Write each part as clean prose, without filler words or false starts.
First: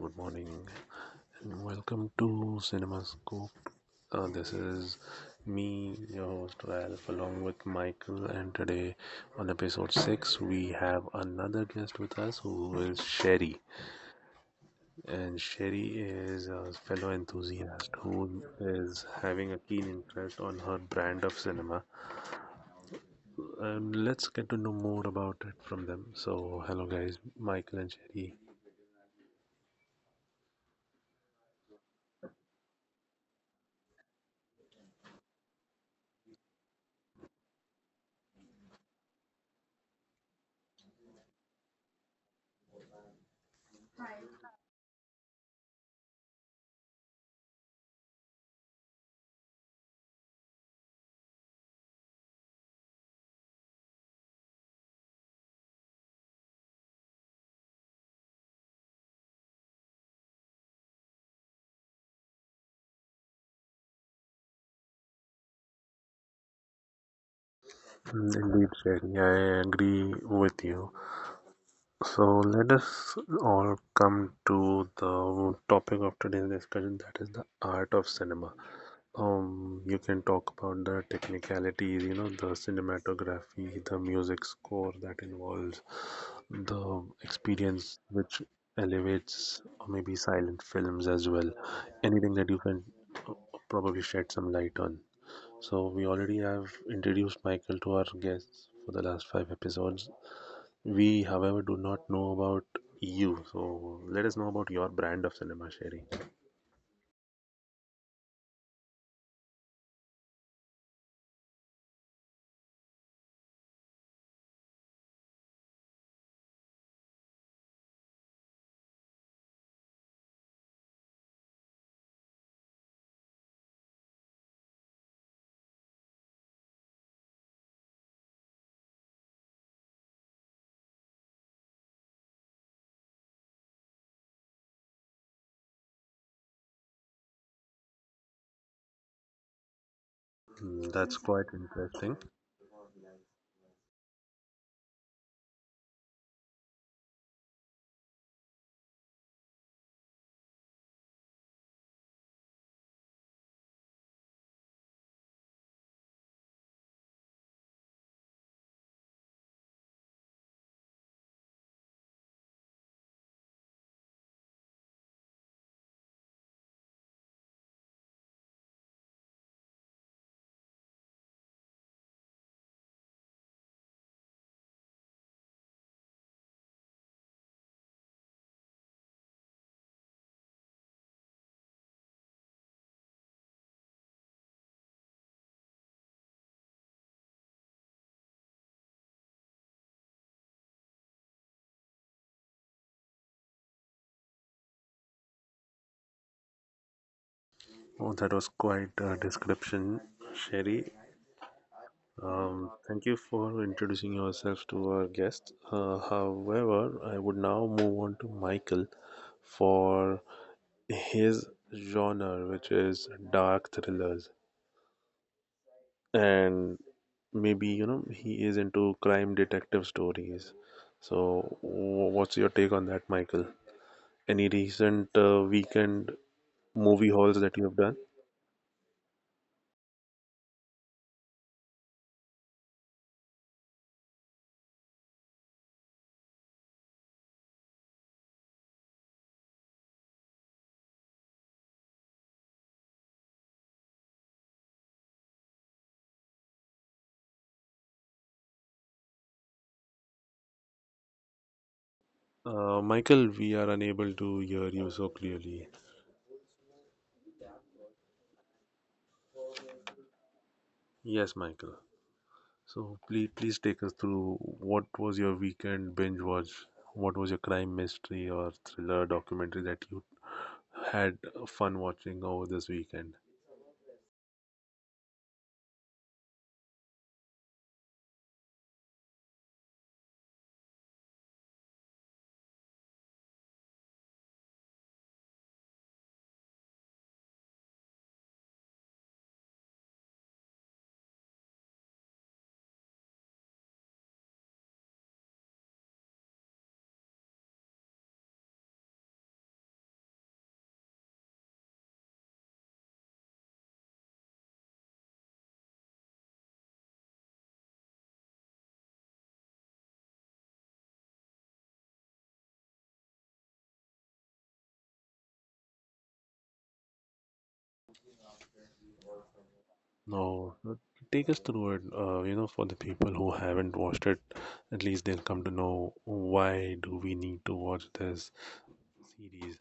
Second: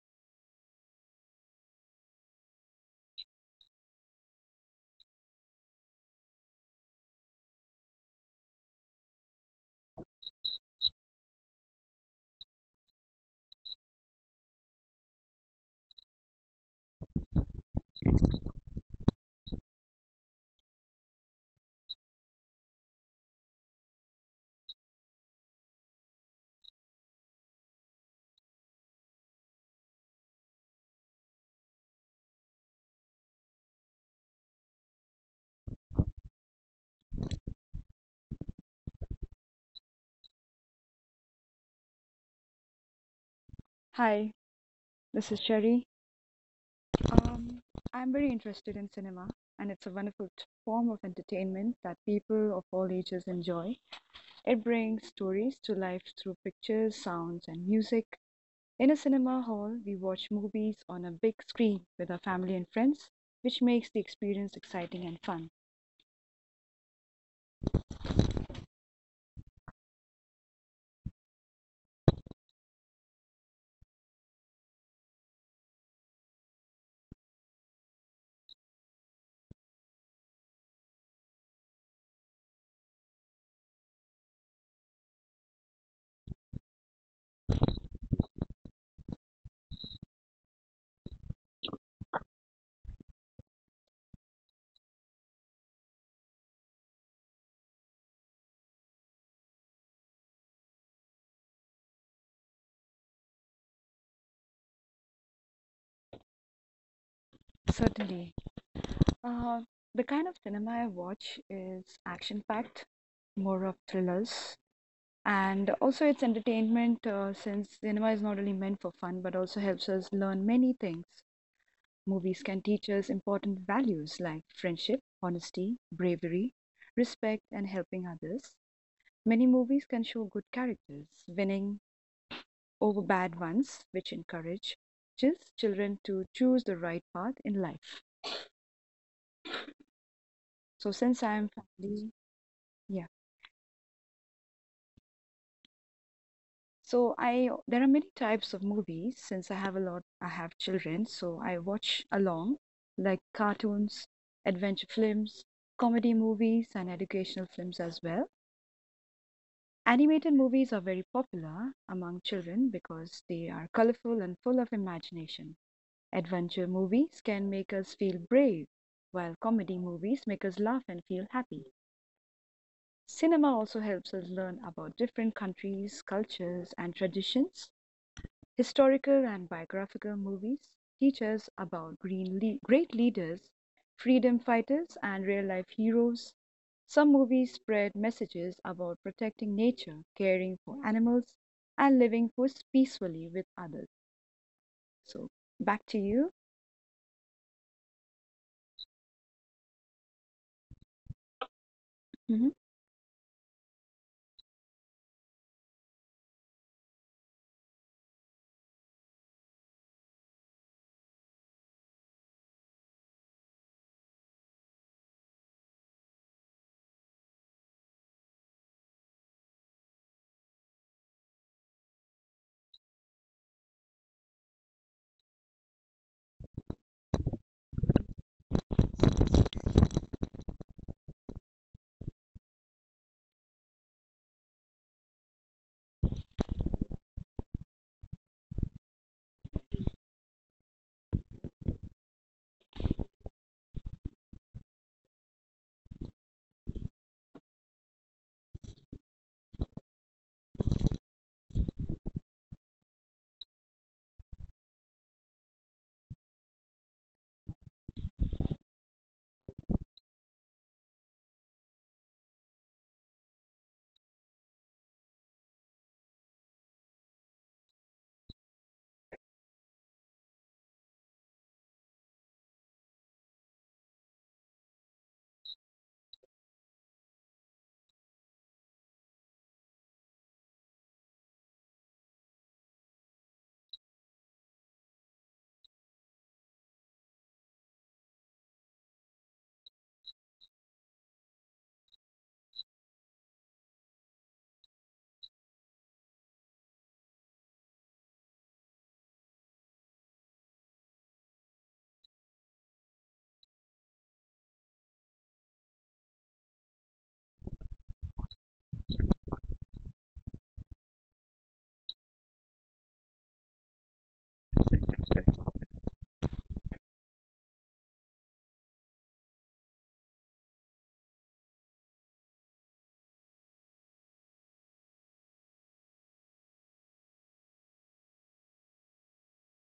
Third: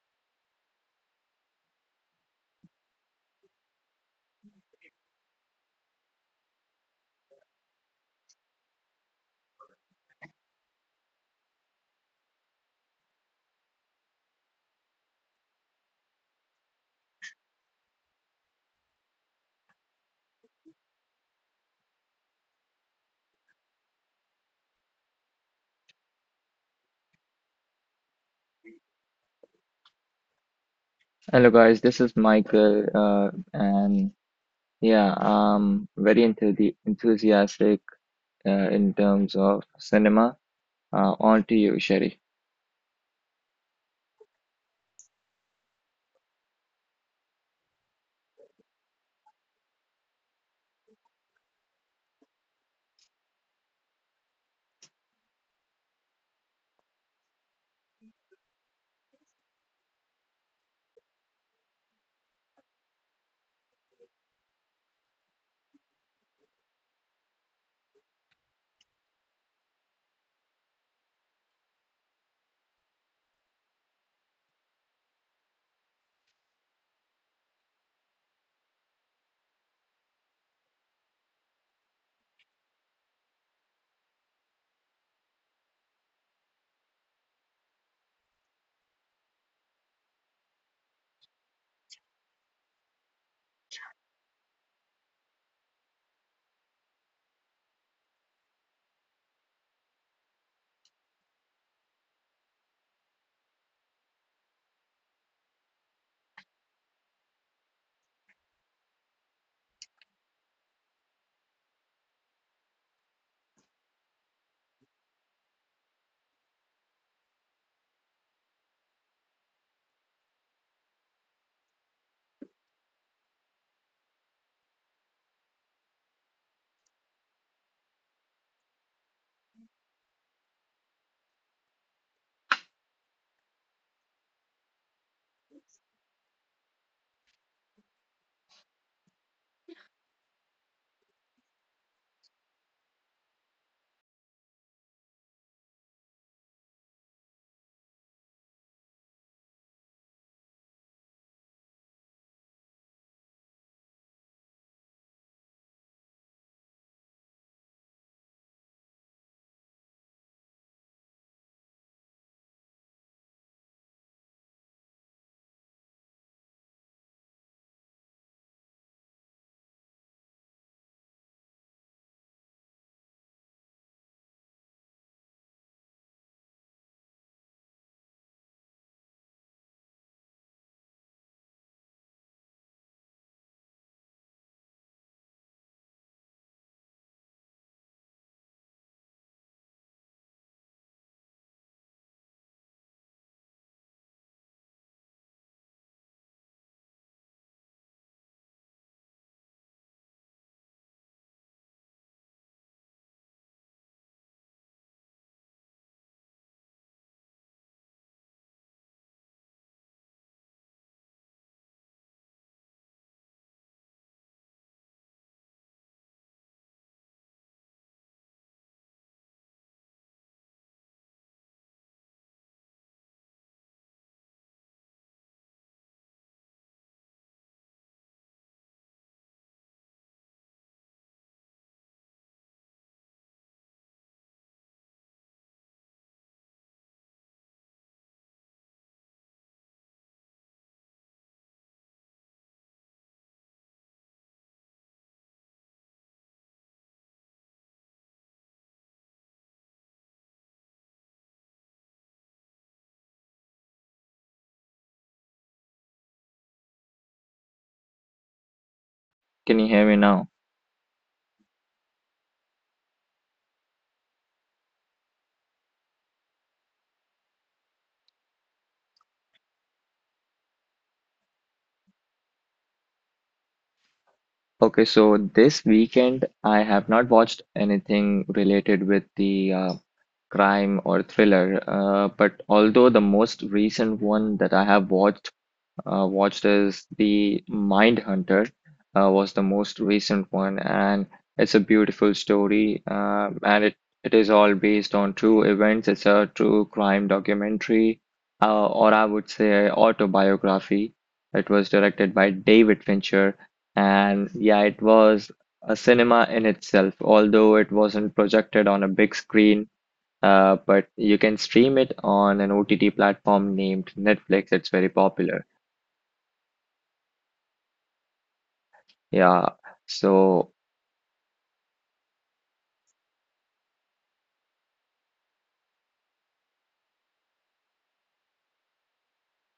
Good morning, and welcome to CinemaScope. This is me, your host Ralph, along with Michael. And today, on episode six, we have another guest with us who is Sherry. And Sherry is a fellow enthusiast who is having a keen interest on her brand of cinema. And let's get to know more about it from them. So, hello, guys, Michael and Sherry. Hello guys, this is Michael, and yeah, I'm very enthusiastic in terms of cinema. On to you, Sherry. Hi, this is Cherry. Um, I'm very interested in cinema, and it's a wonderful form of entertainment that people of all ages enjoy. It brings stories to life through pictures, sounds, and music. In a cinema hall, we watch movies on a big screen with our family and friends, which makes the experience exciting and fun. Mm, indeed, Shani, I agree with you. So let us all come to the topic of today's discussion, that is the art of cinema. You can talk about the technicalities, you know, the cinematography, the music score that involves the experience which elevates, or maybe silent films as well. Anything that you can uh, probably shed some light on. So we already have introduced Michael to our guests for the last five episodes. We, however, do not know about you. So let us know about your brand of cinema, Sherry. Certainly. Uh, the kind of cinema I watch is action-packed, more of thrillers. And also, it's entertainment, since cinema is not only meant for fun but also helps us learn many things. Movies can teach us important values like friendship, honesty, bravery, respect, and helping others. Many movies can show good characters winning over bad ones, which encourages children to choose the right path in life. Mm, So, that's since quite I'm interesting. family, yeah. So I there are many types of movies. Since I have children, so I watch along like cartoons, adventure films, comedy movies, and educational films as well. Animated movies are very popular among children because they are colorful and full of imagination. Adventure movies can make us feel brave, while comedy movies make us laugh and feel happy. Cinema also helps us learn about different countries, cultures, and traditions. Historical and biographical movies teach us about great leaders, freedom fighters, and real life heroes. Some movies spread messages about protecting nature, caring for animals, and living peacefully with others. So, back to you. Oh, that was quite a description, Sherry. hmm Thank you for introducing yourself to our guest. However, I would now move on to Michael for his genre, which is dark thrillers. And maybe, you know, he is into crime detective stories. So what's your take on that, Michael? Any recent weekend movie hauls that you have done? Michael, we are unable to hear you so clearly. Can you hear me now? Yes, Michael, so please take us through, what was your weekend binge watch? What was your crime mystery or thriller documentary that you had fun watching over this weekend? Okay, so this weekend I have not watched anything related with the crime or thriller, but although the most recent one that I have watched is the Mindhunter, was the most recent one, and it's a beautiful story, and it is all based on true events. It's a true crime documentary, or I would say autobiography. It was directed by David Fincher, and yeah, it was a cinema in itself, although it wasn't projected on a big screen. But you can stream it on an OTT platform named Netflix. It's very popular. Yeah. So No, no, take us through it. You know, for the people who haven't watched it, at least they'll come to know why do we need to watch this series.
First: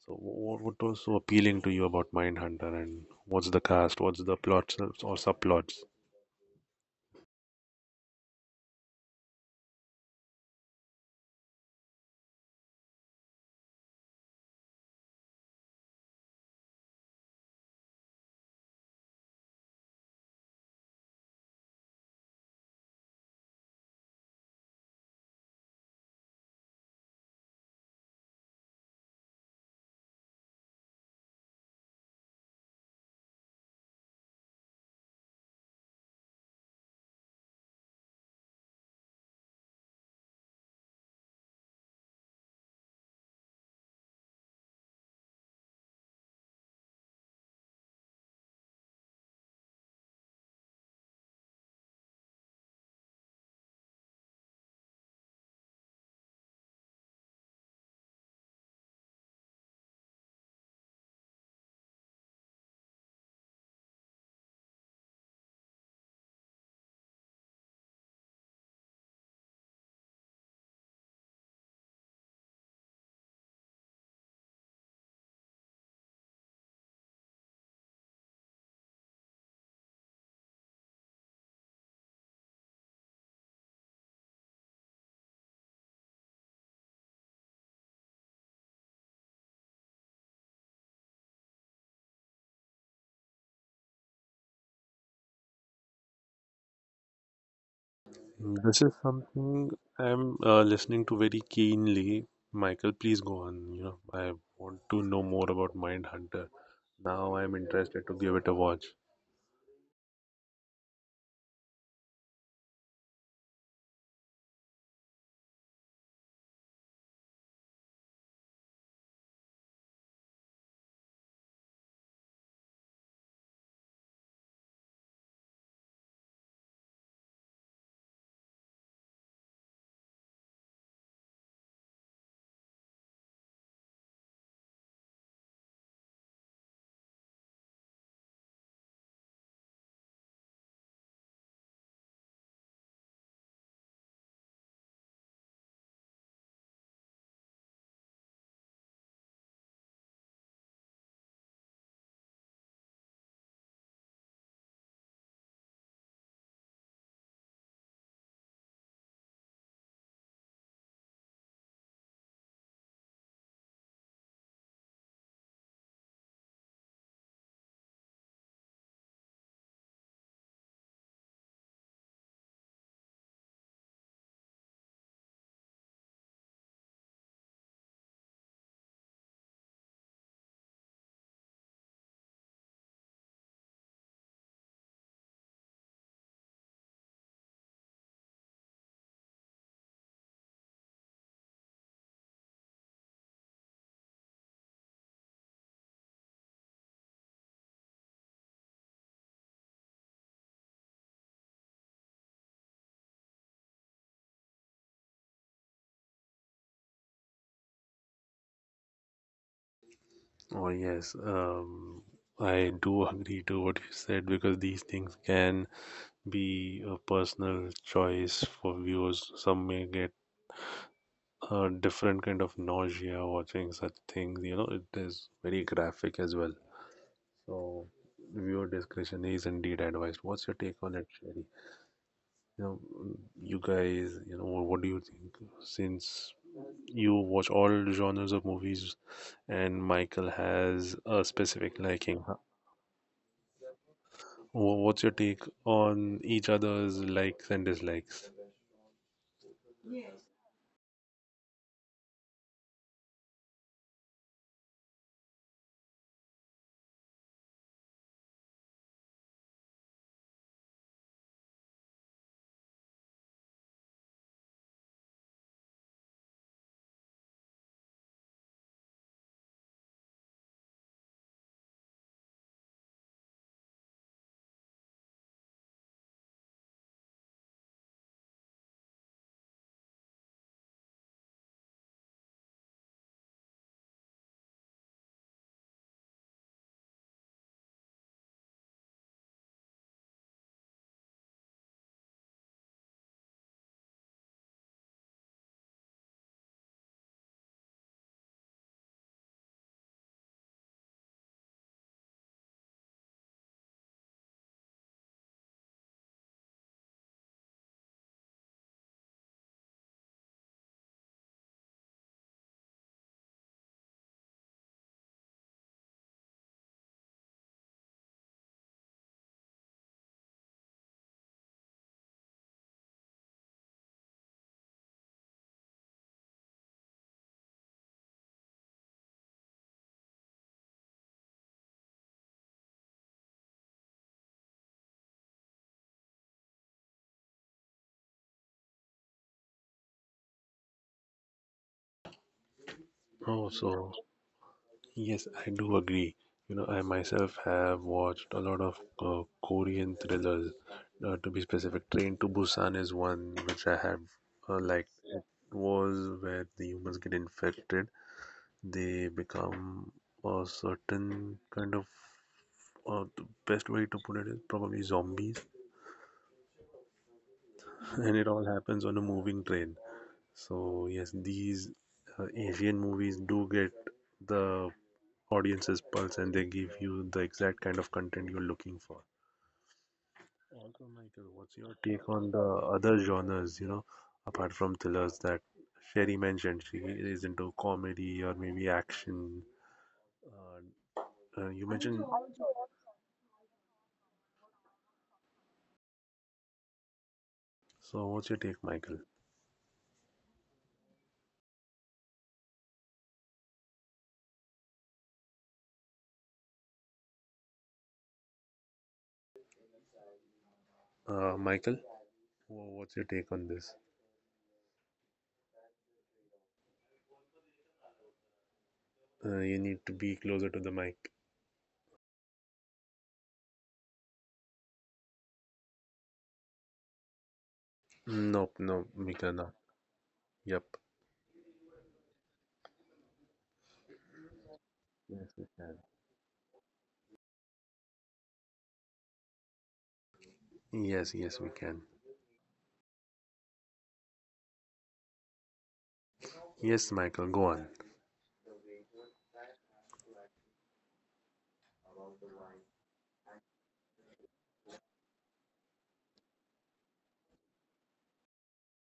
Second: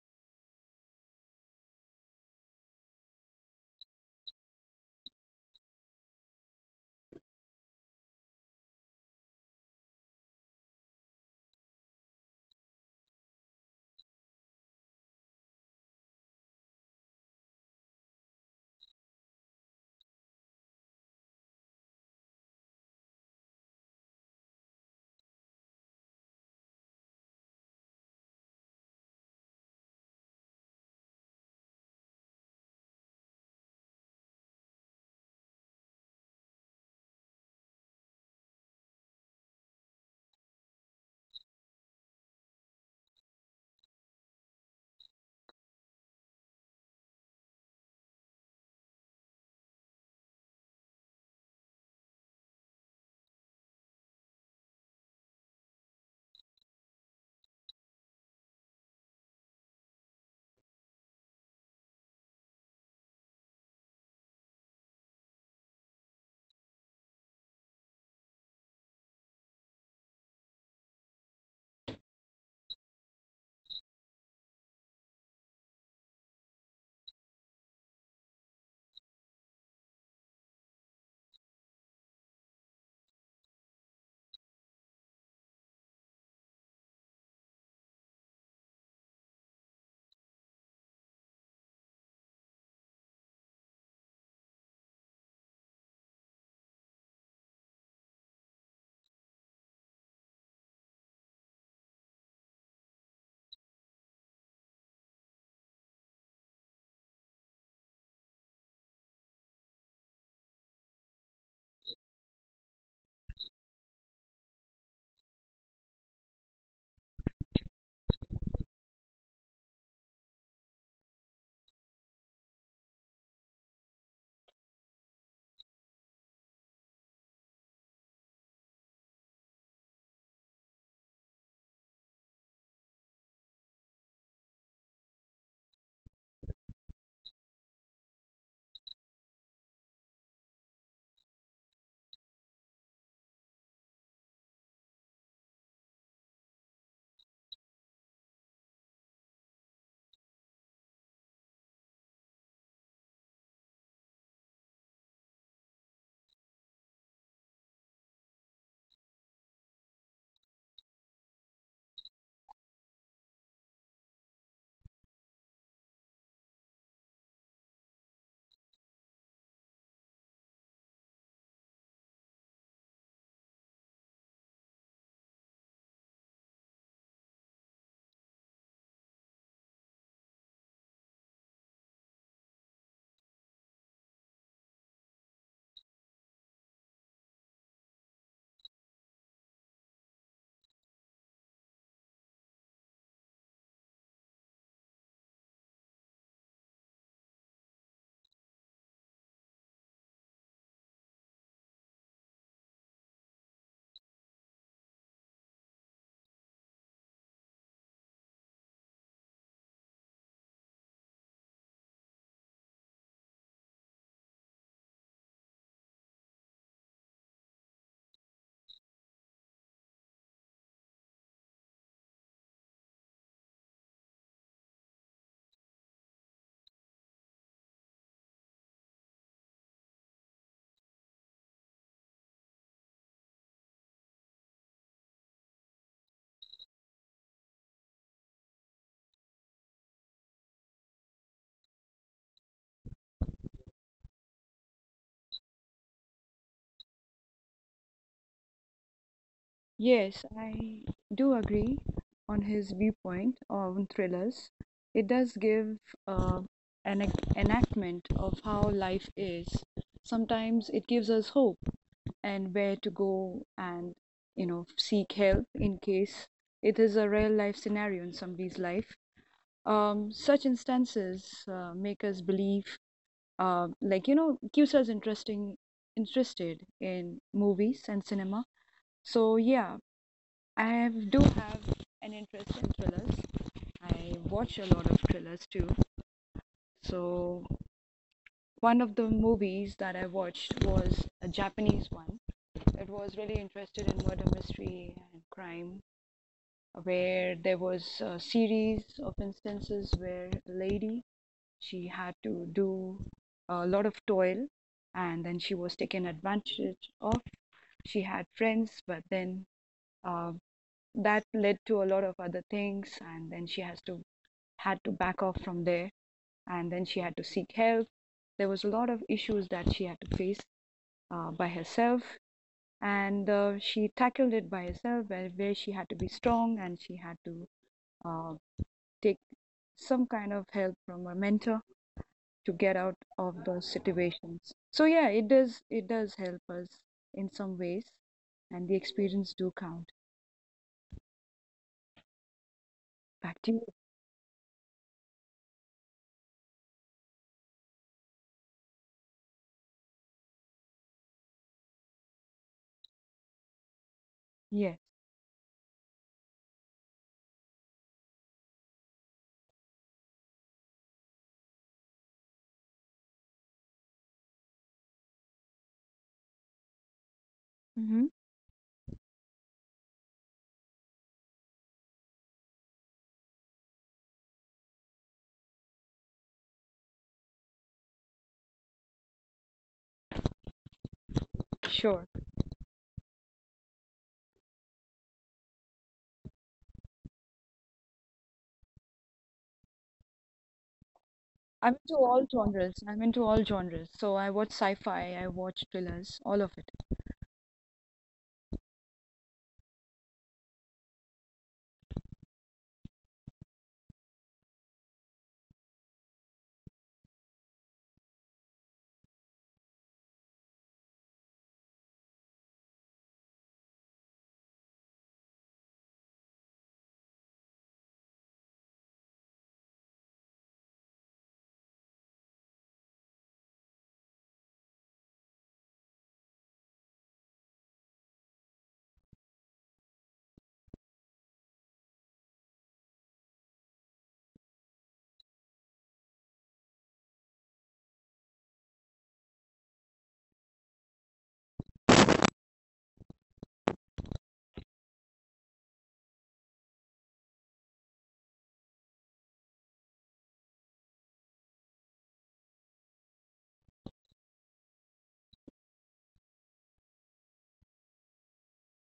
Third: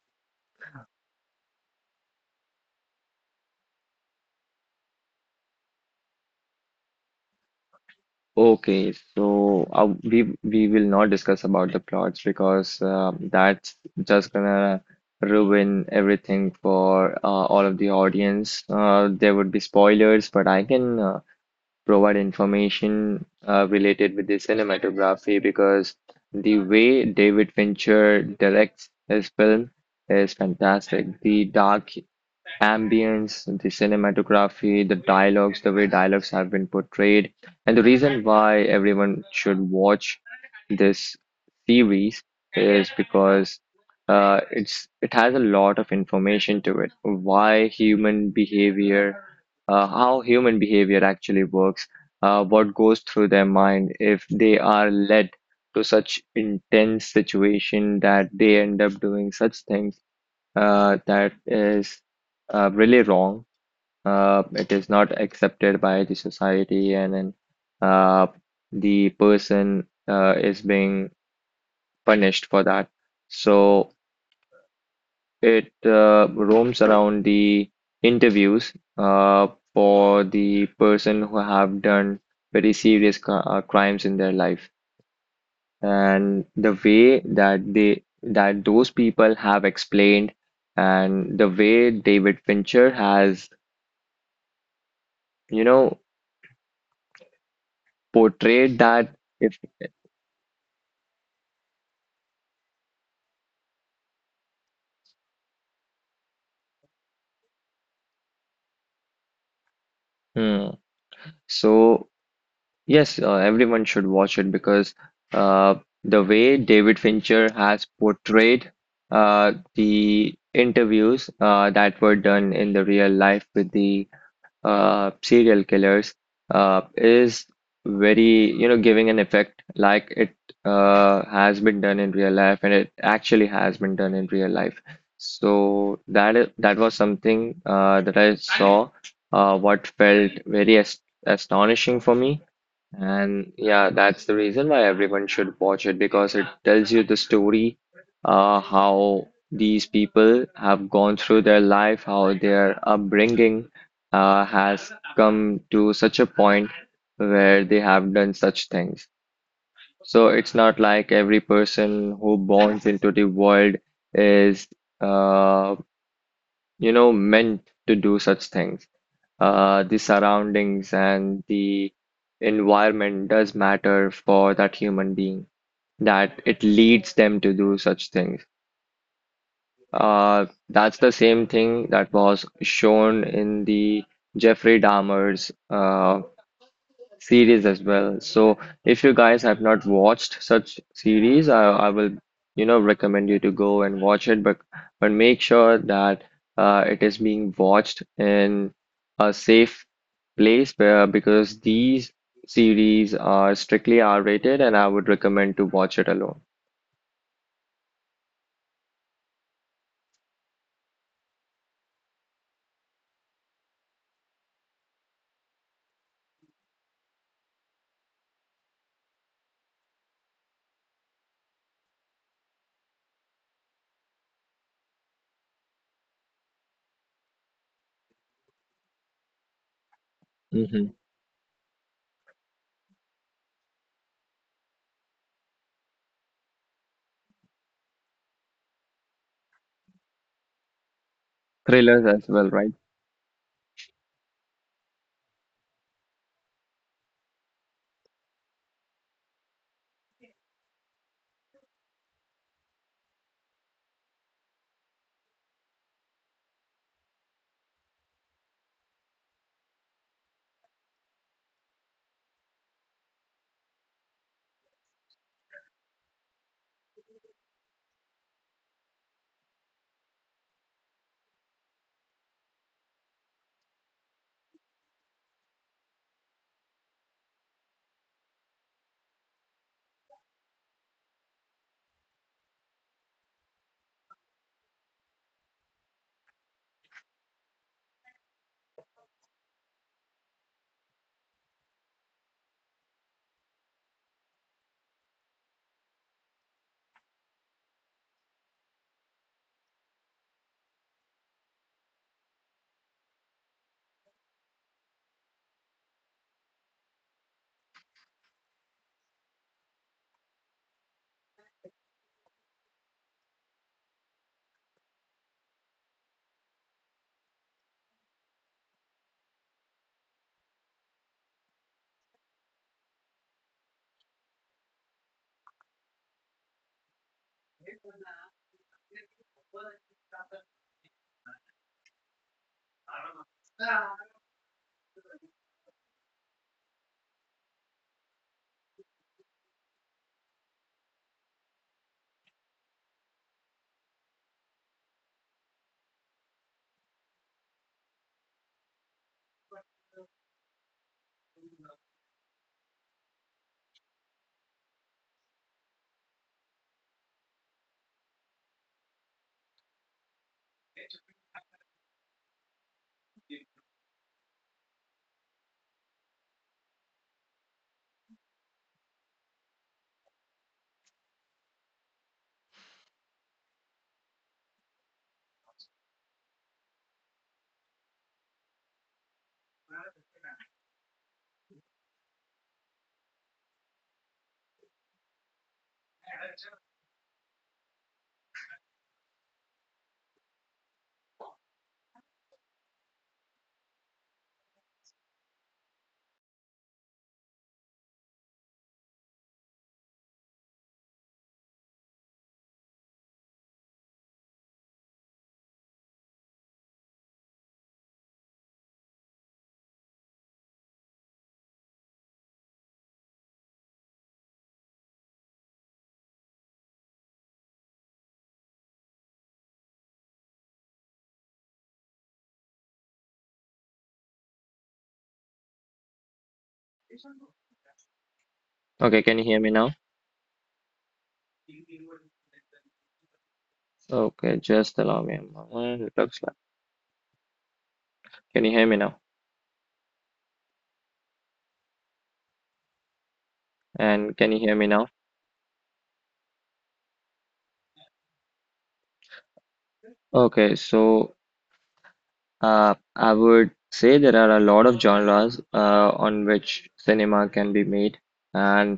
So, what was so appealing to you about Mindhunter, and what's the cast, what's the plots or subplots? okay. So we will not discuss about the plots because that's just gonna ruin everything for all of the audience. There would be spoilers, but I can provide information related with the cinematography because the way David Fincher directs his film is fantastic. The dark ambience, the cinematography, the dialogues, the way dialogues have been portrayed. And the reason why everyone should watch this series is because it has a lot of information to it. Why human behavior, how human behavior actually works, what goes through their mind if they are led to such intense situation that they end up doing such things. That is really wrong. It is not accepted by the society, and then uh, the person is being punished for that. So it roams around the interviews for the person who have done very serious crimes in their life, and the way that those people have explained, and the way David Fincher has, you know, portrayed This is that if, something I'm listening to very keenly. Michael, please go on. You know, I want to know more about Mindhunter. Now I'm interested to give it a watch. hmm. So yes, everyone should watch it because uh, the way David Fincher has portrayed the interviews that were done in the real life with the serial killers is very, you know, giving an effect like it has been done in real life, and it actually has been done in real life. So that was something that I saw, what felt very astonishing for me. And yeah, that's the reason why everyone should watch it because it tells you the story, how these people have gone through their life, how their upbringing, has come to such a point where they have done such things. So it's not like every person who borns into the world is, uh, you know, meant to do such things. Uh, the surroundings and the environment does matter for that human being, that it leads them to do such things. That's the same thing that was shown in the Jeffrey Dahmer's series as well. So if you guys have not watched such series, I will, you know, recommend you to go and watch it, but make sure that it is being watched in a safe place where, because these series are strictly R-rated and I would recommend to watch it alone. Oh, yes. I do agree to what you said because these things can be a personal choice for viewers. Some may get a different kind of nausea watching such things. You know, it is very graphic as well. So, viewer discretion is indeed advised. What's your take Hmm. on it, Sherry? You know, you guys, you know, what do you think? Since you watch all genres of movies, and Michael has a specific Thrillers liking. as well, right? What's your take on each other's likes and dislikes? Yes, I do agree on his viewpoint on thrillers. It does give uh, an enactment of how life is. Sometimes it gives us hope and where to go and you know seek help in case it is a real life scenario in somebody's life. Such instances make us believe like you know keeps us interesting interested in movies and cinema. So yeah, do have an interest in thrillers. I watch a lot of thrillers too. So one of the movies that I watched was a Japanese one. It was really interested in murder mystery and crime, where there was a series of instances where a lady, she had to do a lot of toil, and then she was taken advantage of. She had friends, but then, uh, that led to a lot of other things, and then she has to had to back off from there, and then she had to seek help. There was a lot of issues that she had to face by herself, and she tackled it by herself, where she had to be strong, and she had to uh, take some kind of help from a mentor to get out of those situations. So yeah, it does help us in some ways, and the experience do count. Back Oh, to you. so yes, I do agree. You know, I myself have watched a lot of Korean thrillers. To be specific, Train to Busan is one which I have Yes. liked. Was where the humans get infected, they become a certain kind of. The best way to put it is probably zombies, Mm-hmm. and it all happens on a moving train. So yes, these Asian movies do get the audience's pulse, and they give you the exact kind of content you're looking for. Also, Michael, what's your take Sure. on the other genres? You know, apart from thrillers that Sherry mentioned, she is into comedy or maybe action. Uh, you I'm into mentioned. all genres. I'm into all genres. So I watch sci-fi, I watch thrillers, all of it. So, what's your take, Michael? Michael, what's your take on this? You need to be closer to the mic. Nope, no, Okay, Mika, can you no. hear me now? Yep. Okay, just allow Yes, me a we can. moment. It looks like. Can you hear me now? Yes, yes, we can. And can you hear me now? Yes, Michael, go on. Okay, so I would say there are a lot of genres on which cinema can be made, and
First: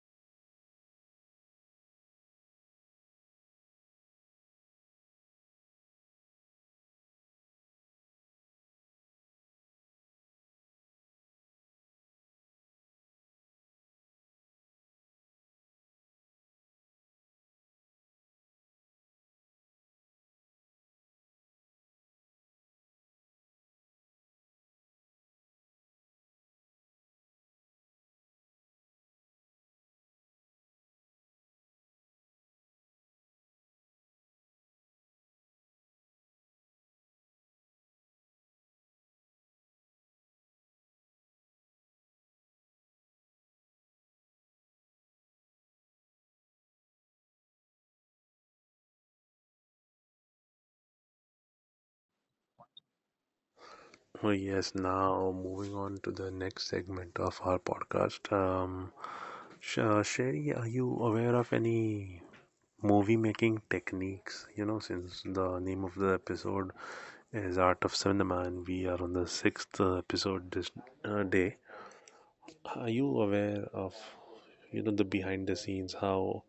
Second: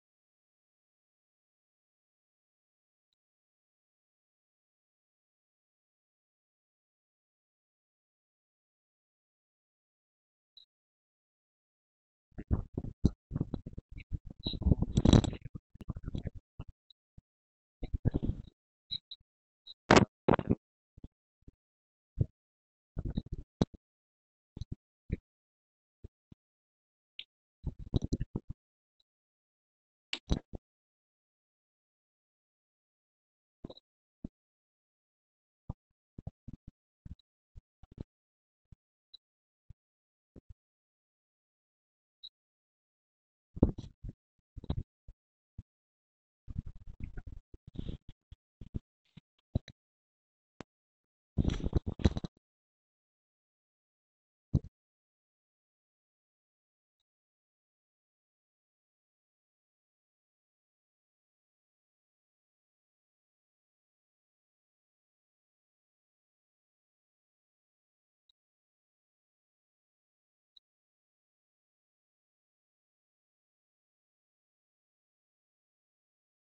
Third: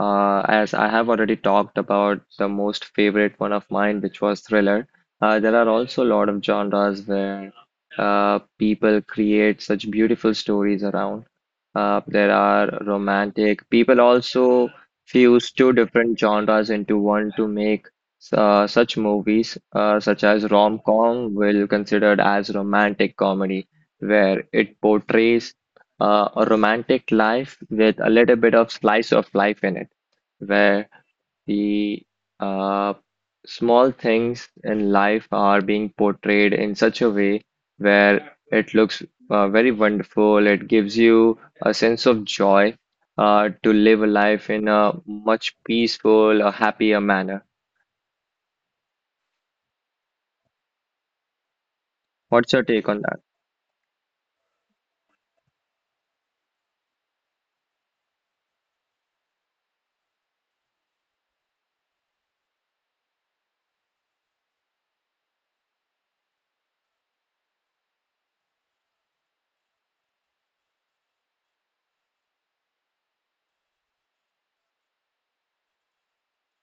as I have already talked about the most favorite one of mine, which was thriller, there are also a lot of genres where people create such beautiful stories around. There are romantic. People also fuse two different genres into one to make such movies, such as rom-com, will considered as romantic comedy, where it portrays a romantic life with a little bit of slice of life in it where the uh, small things in life are being portrayed in such a way where it looks very wonderful. It gives you a sense of joy to live a life in a much peaceful, a happier manner. What's your take on that? Oh, yes, now moving on to the next segment of our podcast. Sherry, are you aware of any movie making techniques? You know, since the name of the episode is Art of Cinema and we are on the sixth episode this day, are you aware of, you know, the behind the scenes, how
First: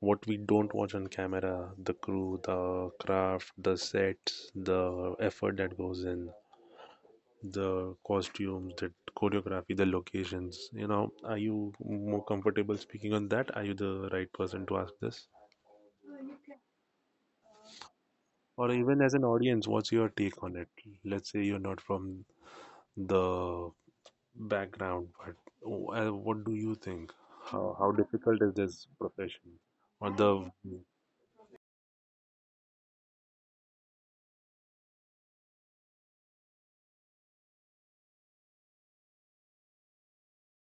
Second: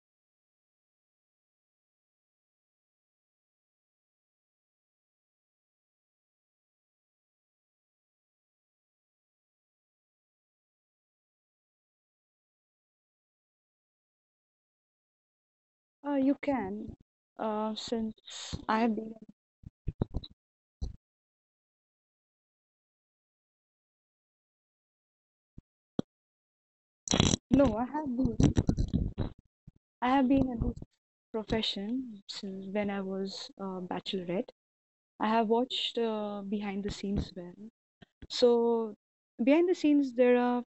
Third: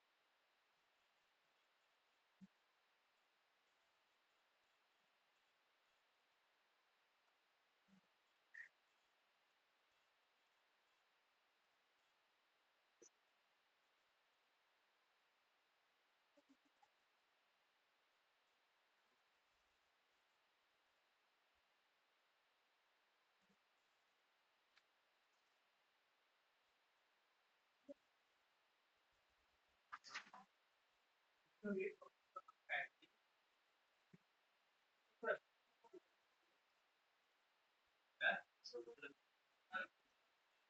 what we don't watch on camera, the crew, the craft, the sets, the effort that goes in, the costumes, the choreography, the locations, you know, are you more comfortable speaking on that? Are you the right person to ask this? You can. Since Or I have even as been an audience, what's your take on it? Let's say you're not from the background, but what do you think? How, No, I how have been. difficult is this profession? I Or have been the in this profession since when I was a bachelorette. I have watched behind the scenes well. So behind the scenes, there are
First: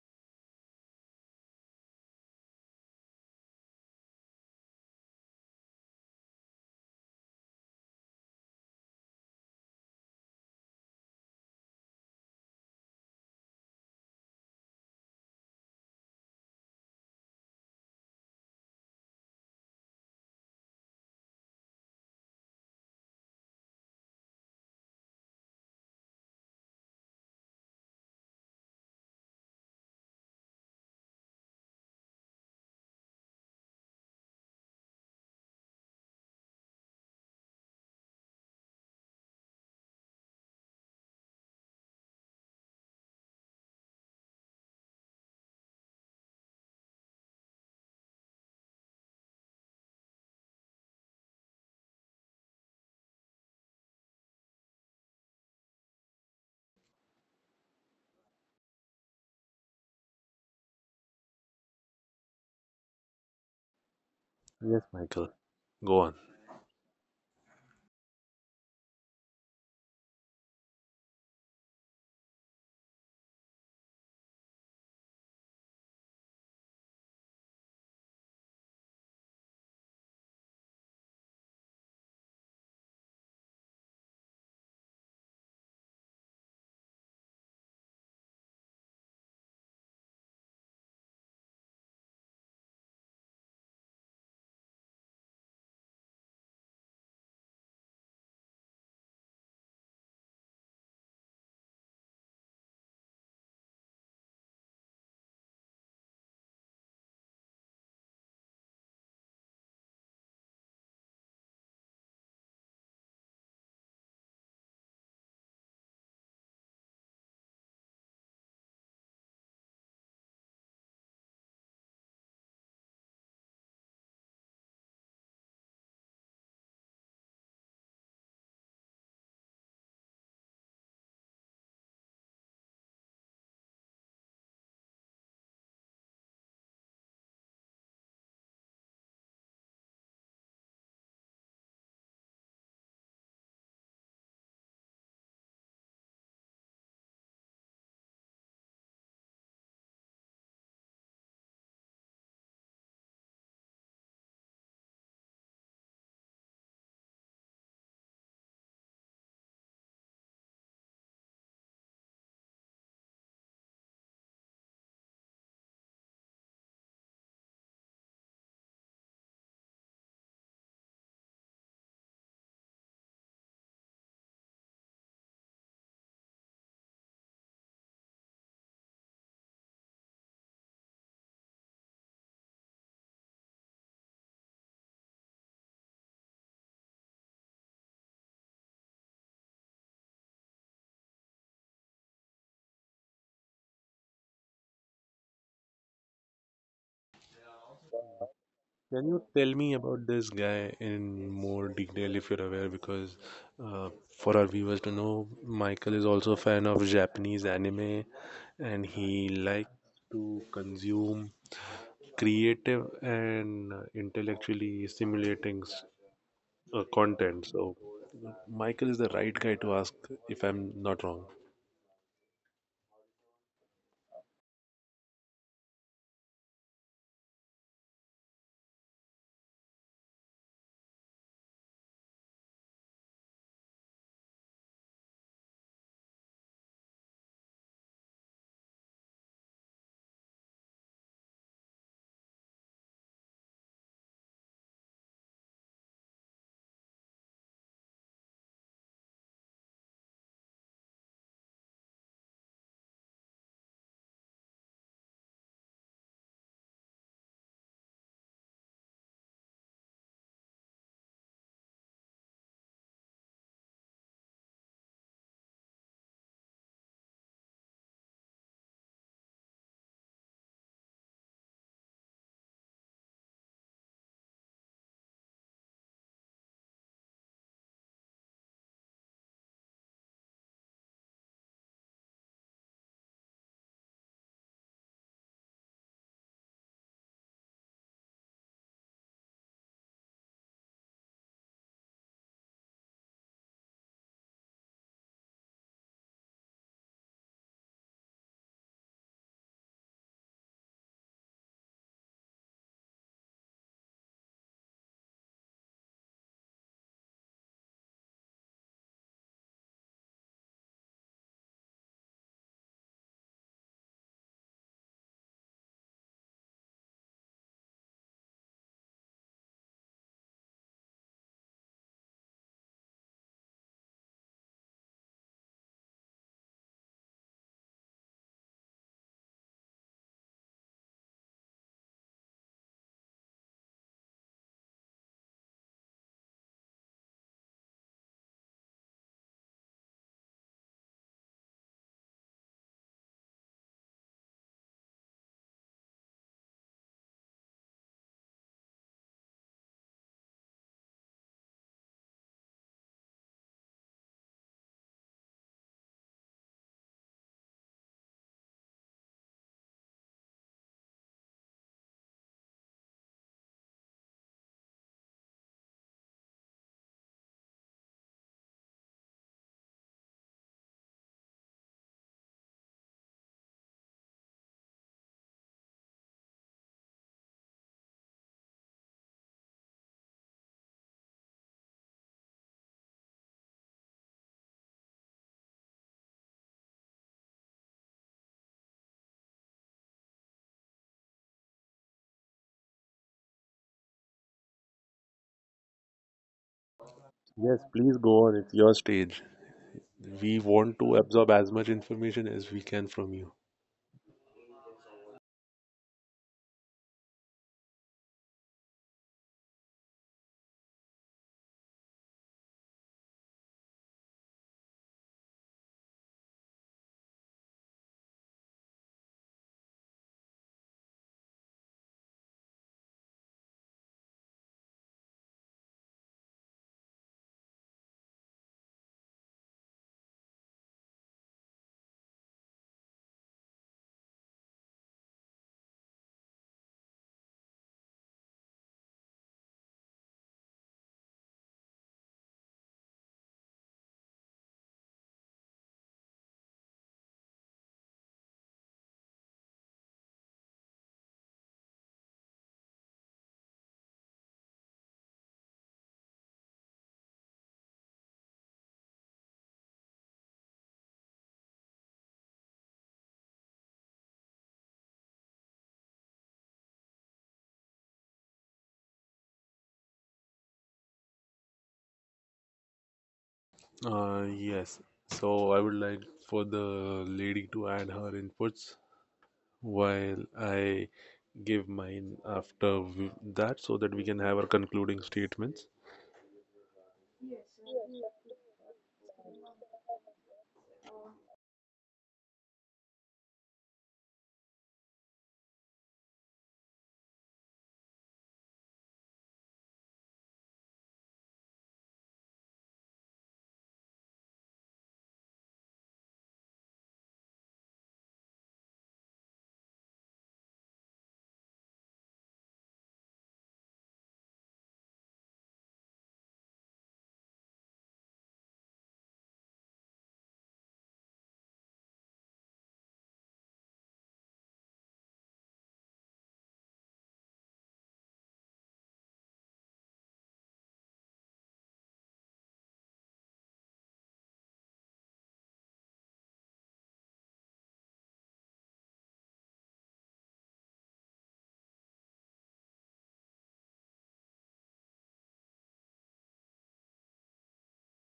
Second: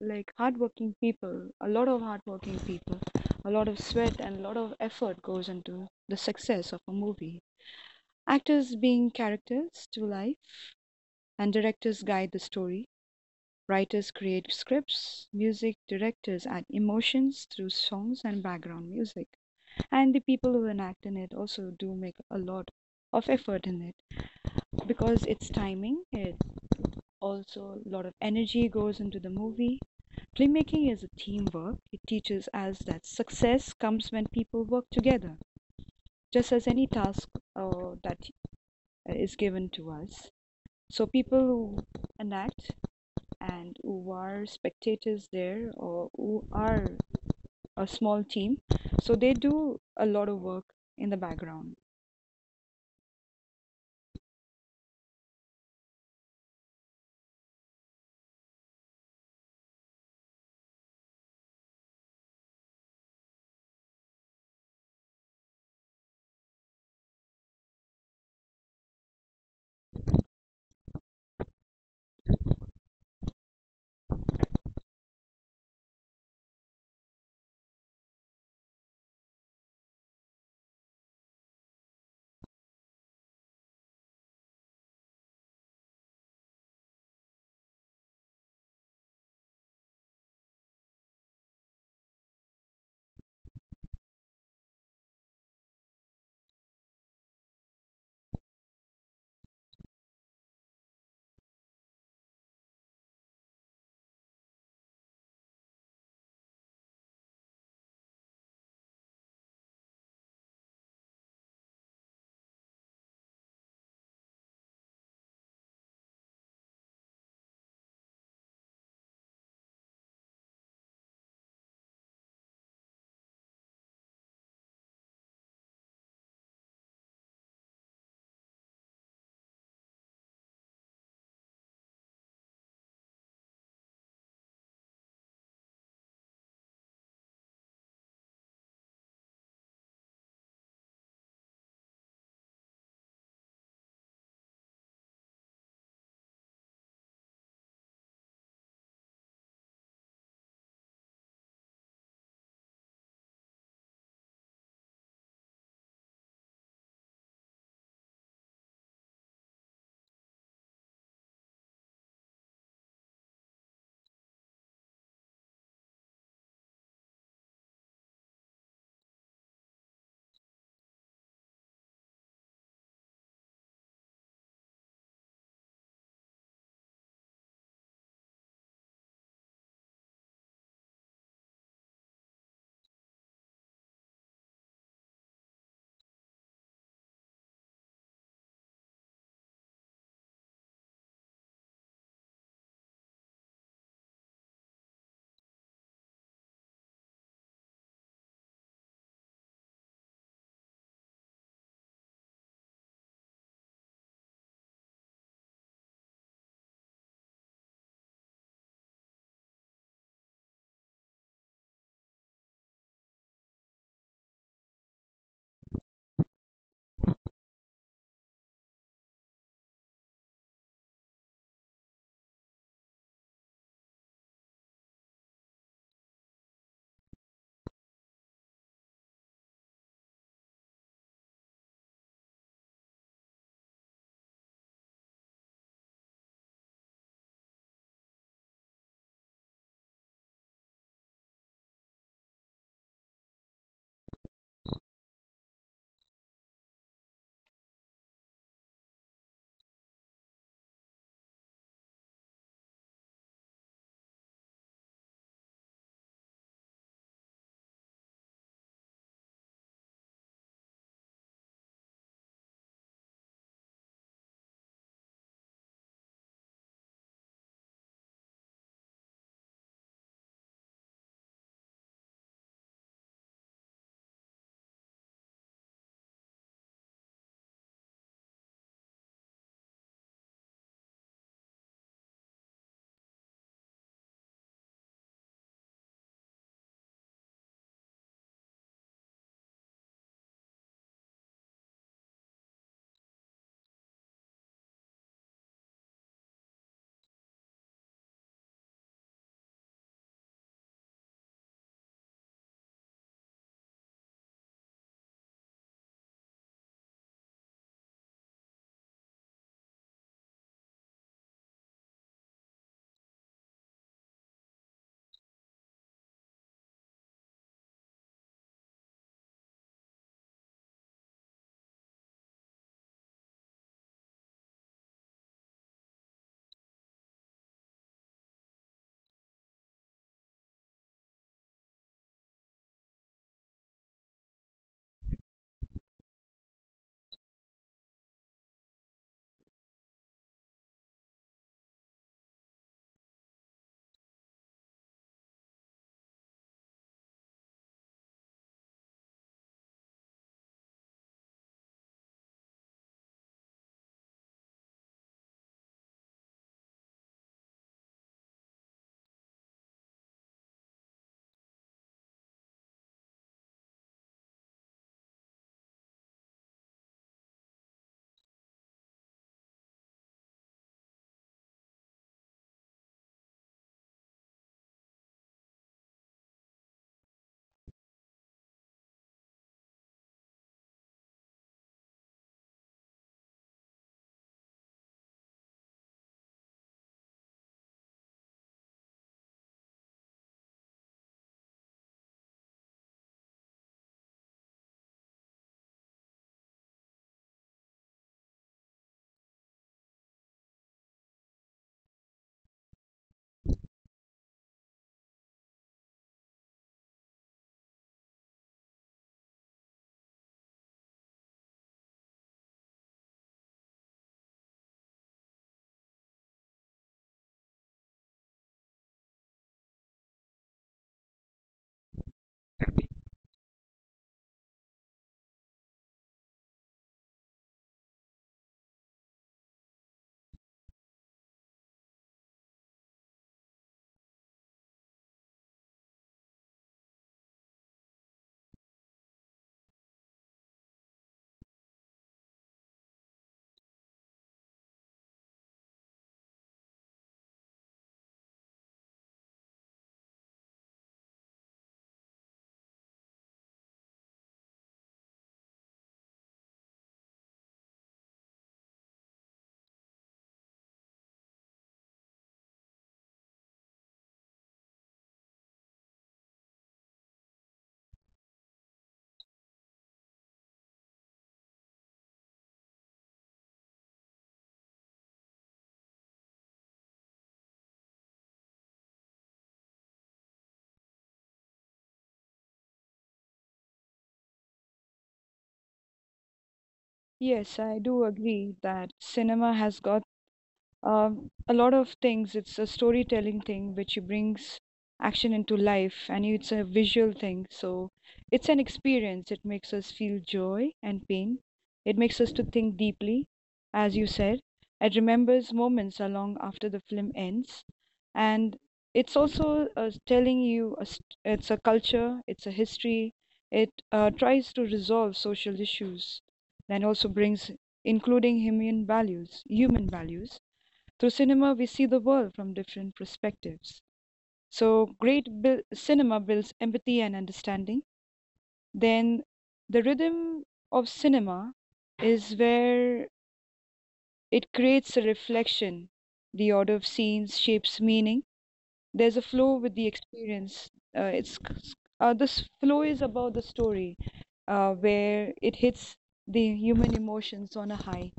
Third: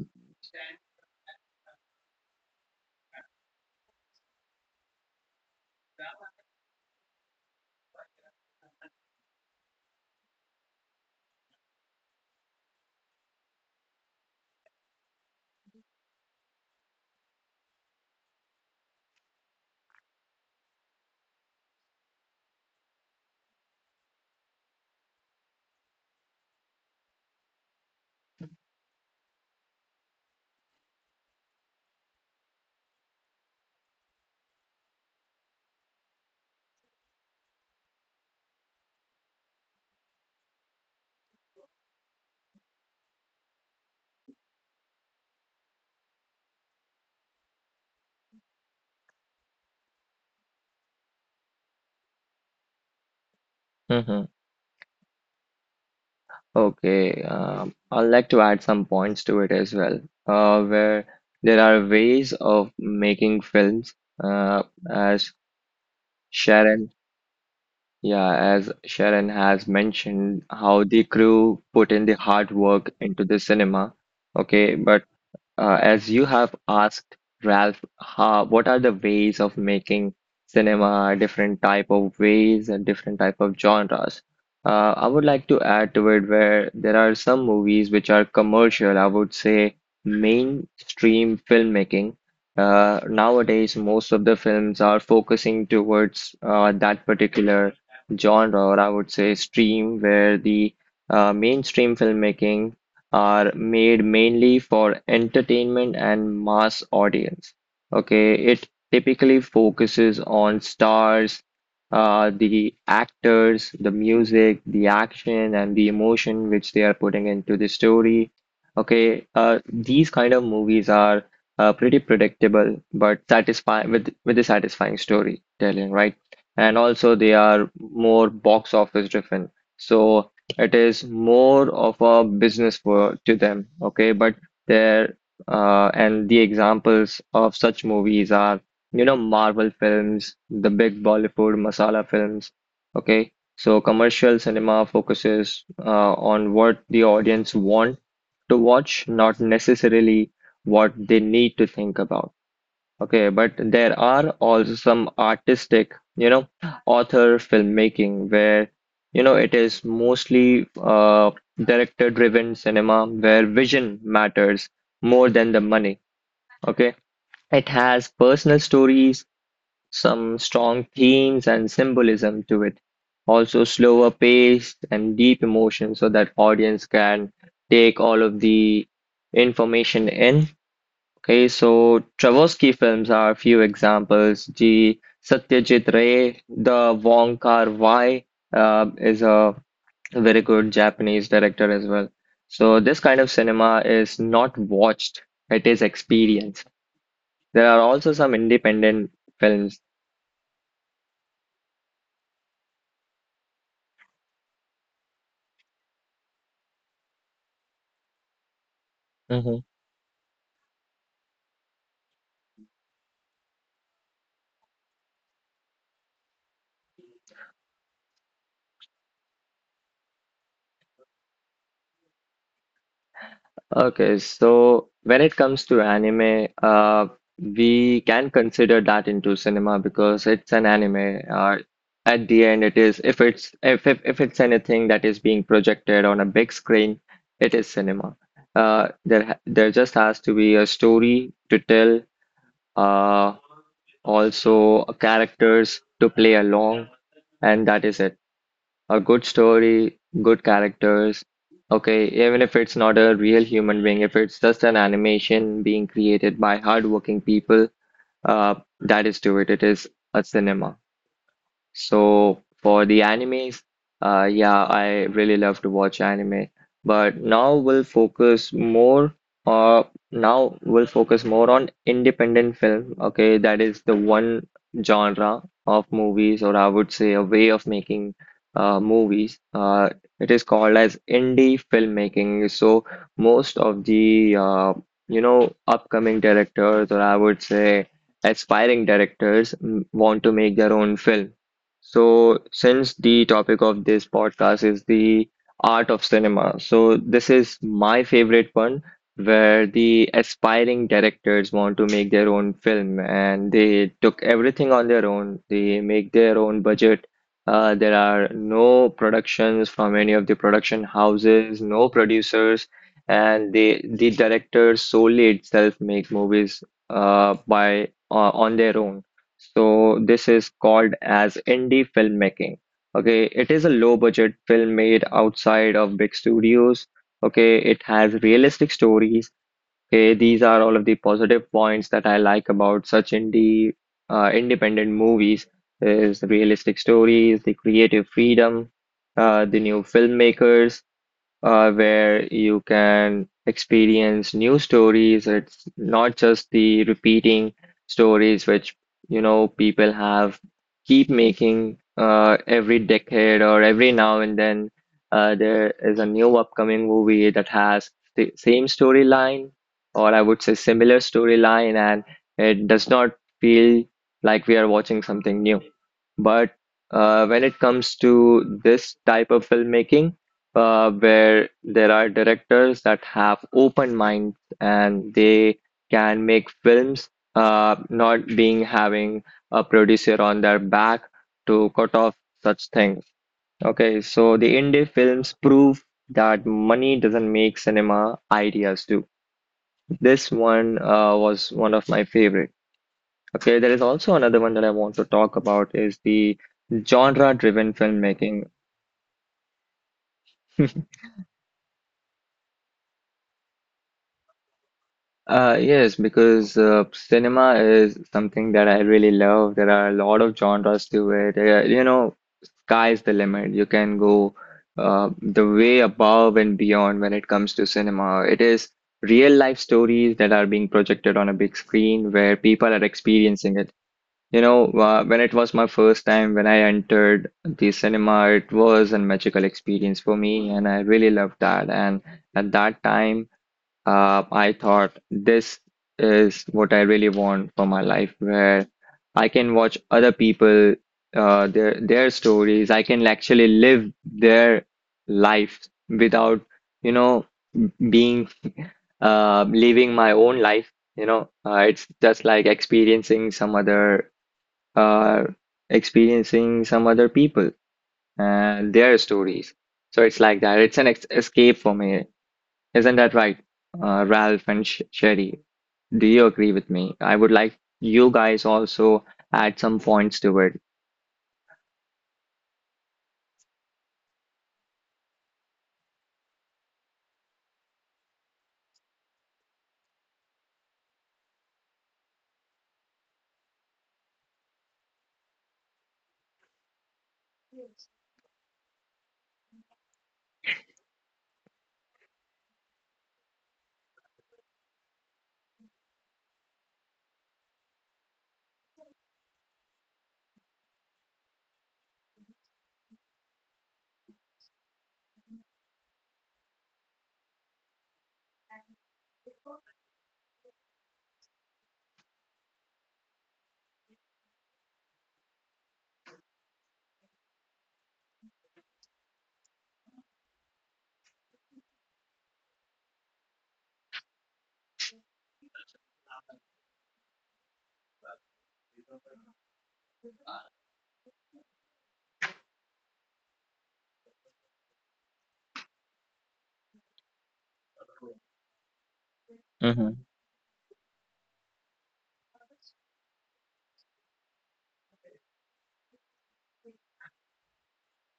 like hardworking people, a lot of hardworking people, a lot of sweat and a lot of effort goes into the success of a movie. Actors being characters to life, and directors guide the story. Writers create scripts, music directors add emotions through songs and background music. And the people who enact in it also do make a lot of effort in it, because it's timing, it's... Also, a lot of energy goes into the movie. Filmmaking is a teamwork. It teaches us that success comes when people work together, just as any task that is given to us. So, people who enact and who are spectators there, or who are a small team, so they do a lot of work in the background. Mm-hmm. Okay, I'd like to add some points to it as well, where there are ways of making films, uh, yes, Michael, as go on. Sharon Yeah, as Sharon has mentioned, how the crew put in the hard work into the cinema. Okay, but as you have asked, Ralph, how, what are the ways of making cinema, different type of ways and different type of genres? I would like to add to it where there are some movies which are commercial, I would say mainstream filmmaking. Nowadays, most of the films are focusing towards that particular genre, or I would say stream, where the mainstream filmmaking are made mainly for entertainment and mass audience. Okay, it typically focuses on stars, the actors, the music, the action, and the emotion which they are putting into the story. Okay, these kind of movies are pretty predictable, but satisfying with a satisfying storytelling, right? And also they are more box office driven. So it is more of a business for to them, okay? But there, and the examples of such movies are, you know, Marvel films, the big Bollywood masala films, okay? So commercial cinema focuses on what the audience want to watch, not necessarily what they need to think about. Okay, but there are also some artistic, you know, author filmmaking where, you know, it is mostly director-driven cinema where vision matters more than the money. Okay, it has personal stories, some strong themes and symbolism to it. Also slower pace and deep emotion so that audience can take all of the information in. Okay, so Tversky films are a few examples. The Satyajit Ray, the Wong Kar-wai is a very good Japanese director as well. So this kind of cinema is not watched, it is experienced. There are also some Can independent you tell me films. about this guy in more detail if you're aware? Because uh, for our viewers to know, Michael is also a fan of Japanese anime and he likes to consume creative and intellectually stimulating content. So Michael is the right guy to ask if I'm not wrong. Okay, so when it comes to anime, we can consider that into cinema because it's an anime. At the end, it is if it's anything that is being projected on a big screen, it is cinema. There just has to be a story to tell, uh, also characters to play along, and that is it. A good story, good characters. Okay, even if it's not a real human being, if it's just an animation being created by hardworking people, uh, that is to it. It is a cinema. So for the anime, yeah, I really love to watch anime. But now we'll focus more. Uh, now we'll focus more on independent film. Okay, that is the one genre of movies, or I would say a way of making movies. It is called as indie filmmaking. So most of the you know upcoming directors, or I would say aspiring directors, want to make their own film. So, since the topic of this podcast is the art of cinema, so this is my favorite one where the aspiring directors want to make their own film and they took everything on their own. They make their own budget. There are no productions from any of the production houses, no producers, and the directors solely itself make movies by on their own. So this is called as indie filmmaking. Okay, it is a low budget film made outside of big studios. Okay, it has realistic stories. Okay, these are all of the positive points that I like about such indie independent movies is the realistic stories, the creative freedom, the new filmmakers, where you can experience new stories. It's not just the repeating stories which you know people have keep making every decade or every now and then. There is a new upcoming movie that has the same storyline, or I would say similar storyline, and it does not feel like we are watching something new. But when it comes to this type of filmmaking, where there are directors that have open minds and they can make films, not being having a producer on their back to cut off such things. Okay, so the indie films prove that money doesn't make cinema, ideas do. This one was one of my favorite. Okay, there is also another one that I want to talk about is the Yes, genre-driven please go on. filmmaking. It's your stage. We want to absorb as much information as we can from you. Yes, because cinema is something that I really love. There are a lot of genres to it. You know, sky's the limit. You can go the way above and beyond when it comes to cinema. It is real life stories that are being projected on a big screen where people are experiencing it. When it was my first time when I entered the cinema, it was a magical experience for me, and I really loved that. And at that time, I thought this is what I really want for my life, where I can watch other people, their stories. I can actually live their life without, you know, being living my own life. It's just like experiencing some other are experiencing some other people and their stories. So it's like that. It's an ex escape for me. Isn't that right, Ralph and Sh Sherry? Do you agree with me? I would like you guys also add some points to it. Yes. So I would like for the lady to add her inputs while I give mine after that, so that we can have our concluding statements. Yes, I do agree that cinema has got a lot of things. It's a storytelling thing which brings action into life, and it's a visual thing. So it's an experience. It makes us feel joy and pain. It makes us to think deeply, as you said. It remembers moments along after the film ends, and it's also, telling you a it's a culture, it's a history. It tries to resolve social issues, and also brings including human values. Through cinema, we see the world from different perspectives. So, cinema builds empathy and understanding. Then, the rhythm of cinema is where it creates a reflection. The order of scenes shapes meaning. There's a flow with the hmm experience. It's This flow is about the story, where it hits the human emotions on a high.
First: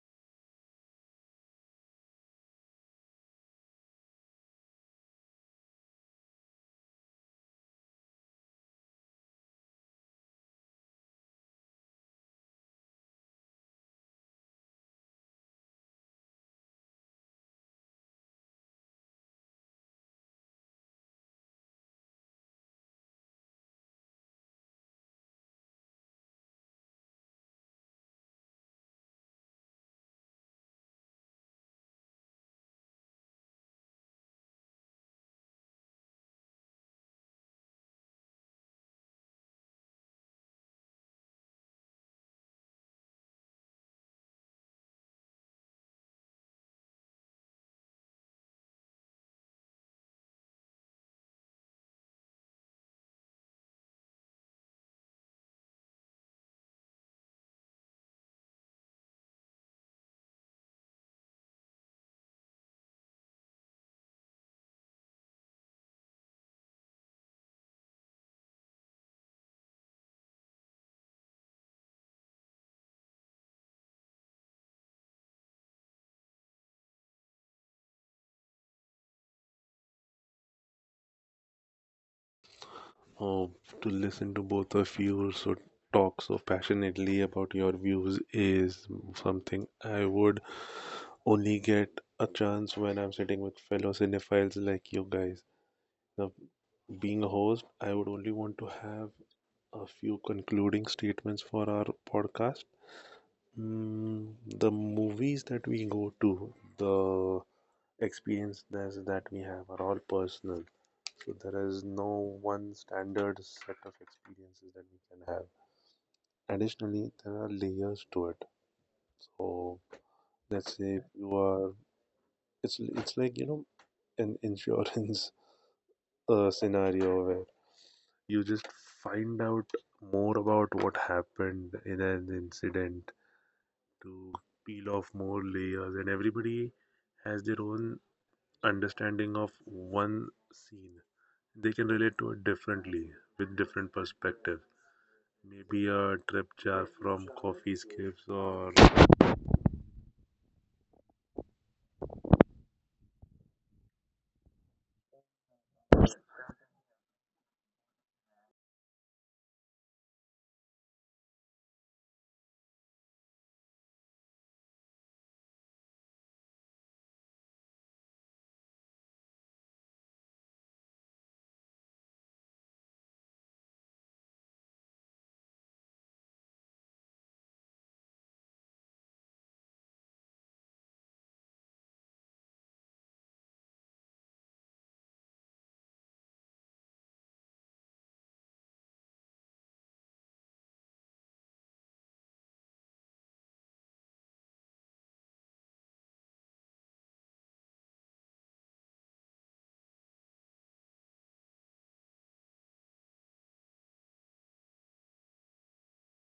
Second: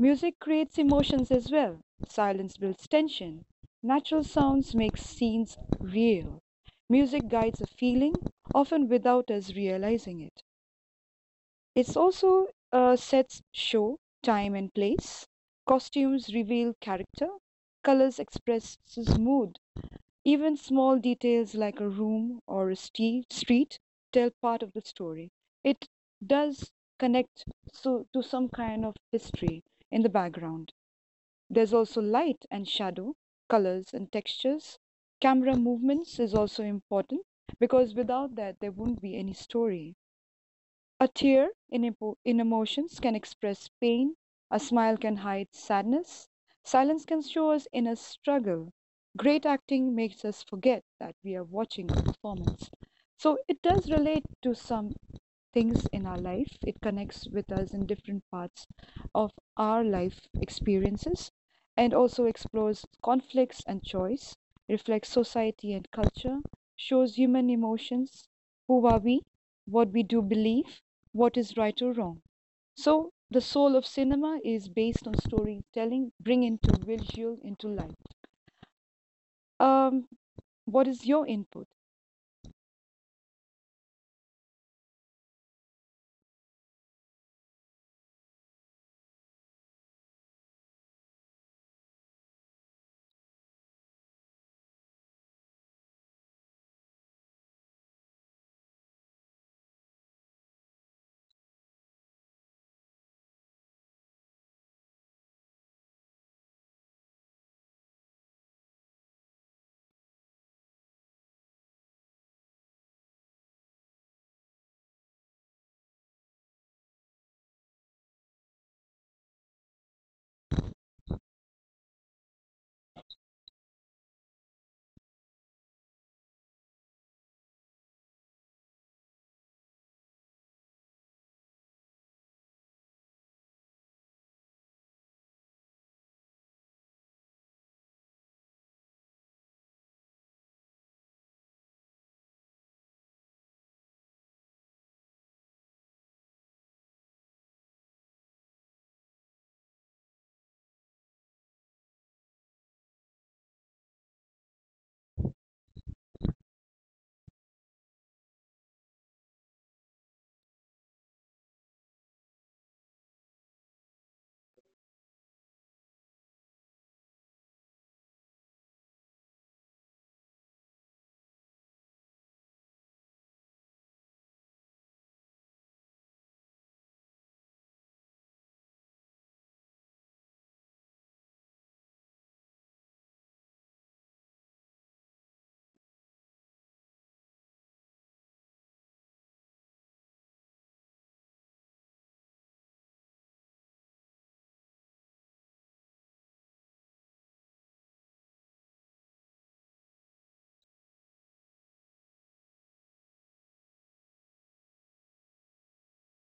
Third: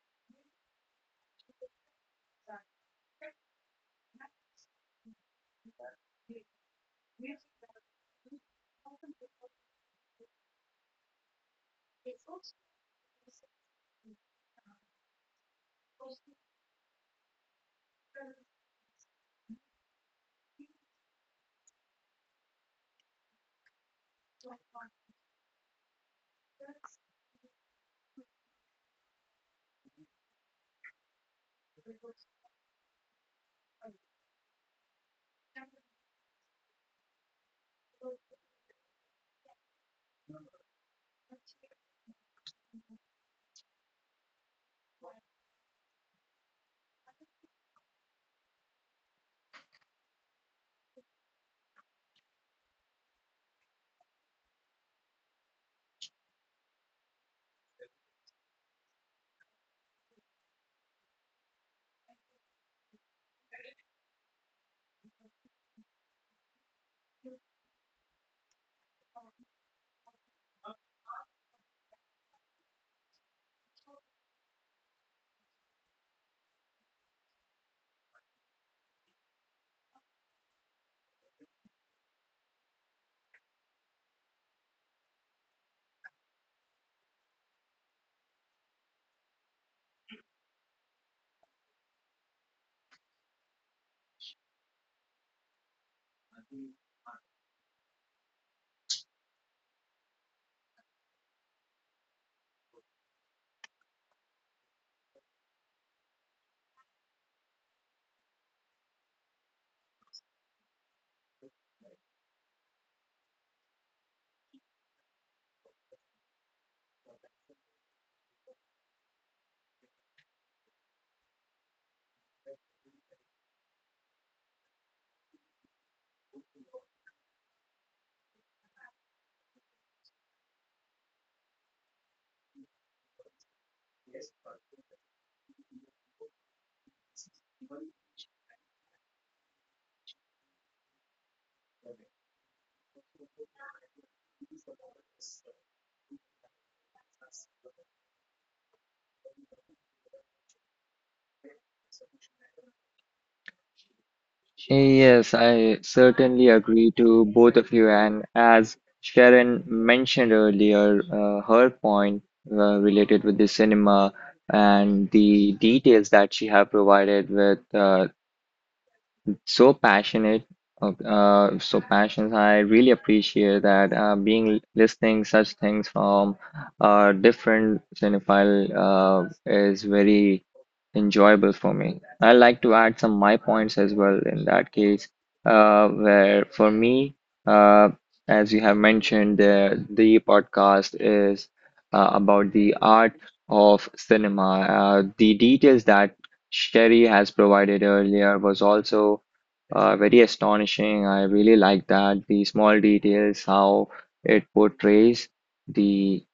Music creates emotions as well. Silence builds tension. Natural sounds make scenes real. Music guides a feeling, often without us realizing it. It also sets show, time, and place. Costumes reveal character. Colors express mood. Even small details like a room or a street tell part of the story. It does connect so, to some kind of history in the background. There's also light and shadow, colors and textures. Camera movements is also important, because without that, there wouldn't be any story. A tear in, in emotions can express pain, a smile can hide sadness, silence can show us inner struggle. Great acting makes us forget that we are watching a performance. So it does relate to some things in our life. It connects with us in different parts of our life experiences, and also explores conflicts and choice, reflects society and culture, shows human emotions, who are we, what we do believe, what is right or wrong. So, the soul of cinema is based on storytelling, bring into visual into life. Um, what is your input? Oh, to listen to both of you so talk so passionately about your views is something I would only get a chance when I'm sitting with fellow cinephiles like you guys. Now, being a host, I would only want to have a few concluding statements for our podcast. Mm, the movies that we go to, the experiences that we have are all personal. So there is no one standard set of experiences that we can have. Additionally, there are layers to it. So let's say you are, it's like, you know, an insurance scenario where you just find out more about what happened in an incident to peel off more layers, and everybody has their own understanding of one scene. They can relate to it differently with different perspective. Maybe a drip jar from coffee scrapes or. Yes, I certainly agree to both of you. And as Sharon mentioned earlier, her point related with the cinema and the details that she have provided with so passionate so passionate, I really appreciate that, being listening such things from different cinephile is very enjoyable for me. I like to add some my points as well in that case, where for me, uh, as you have mentioned, the podcast is about the art of cinema. The details that Sherry has provided earlier was also very astonishing. I really like that. The small details, how it portrays the,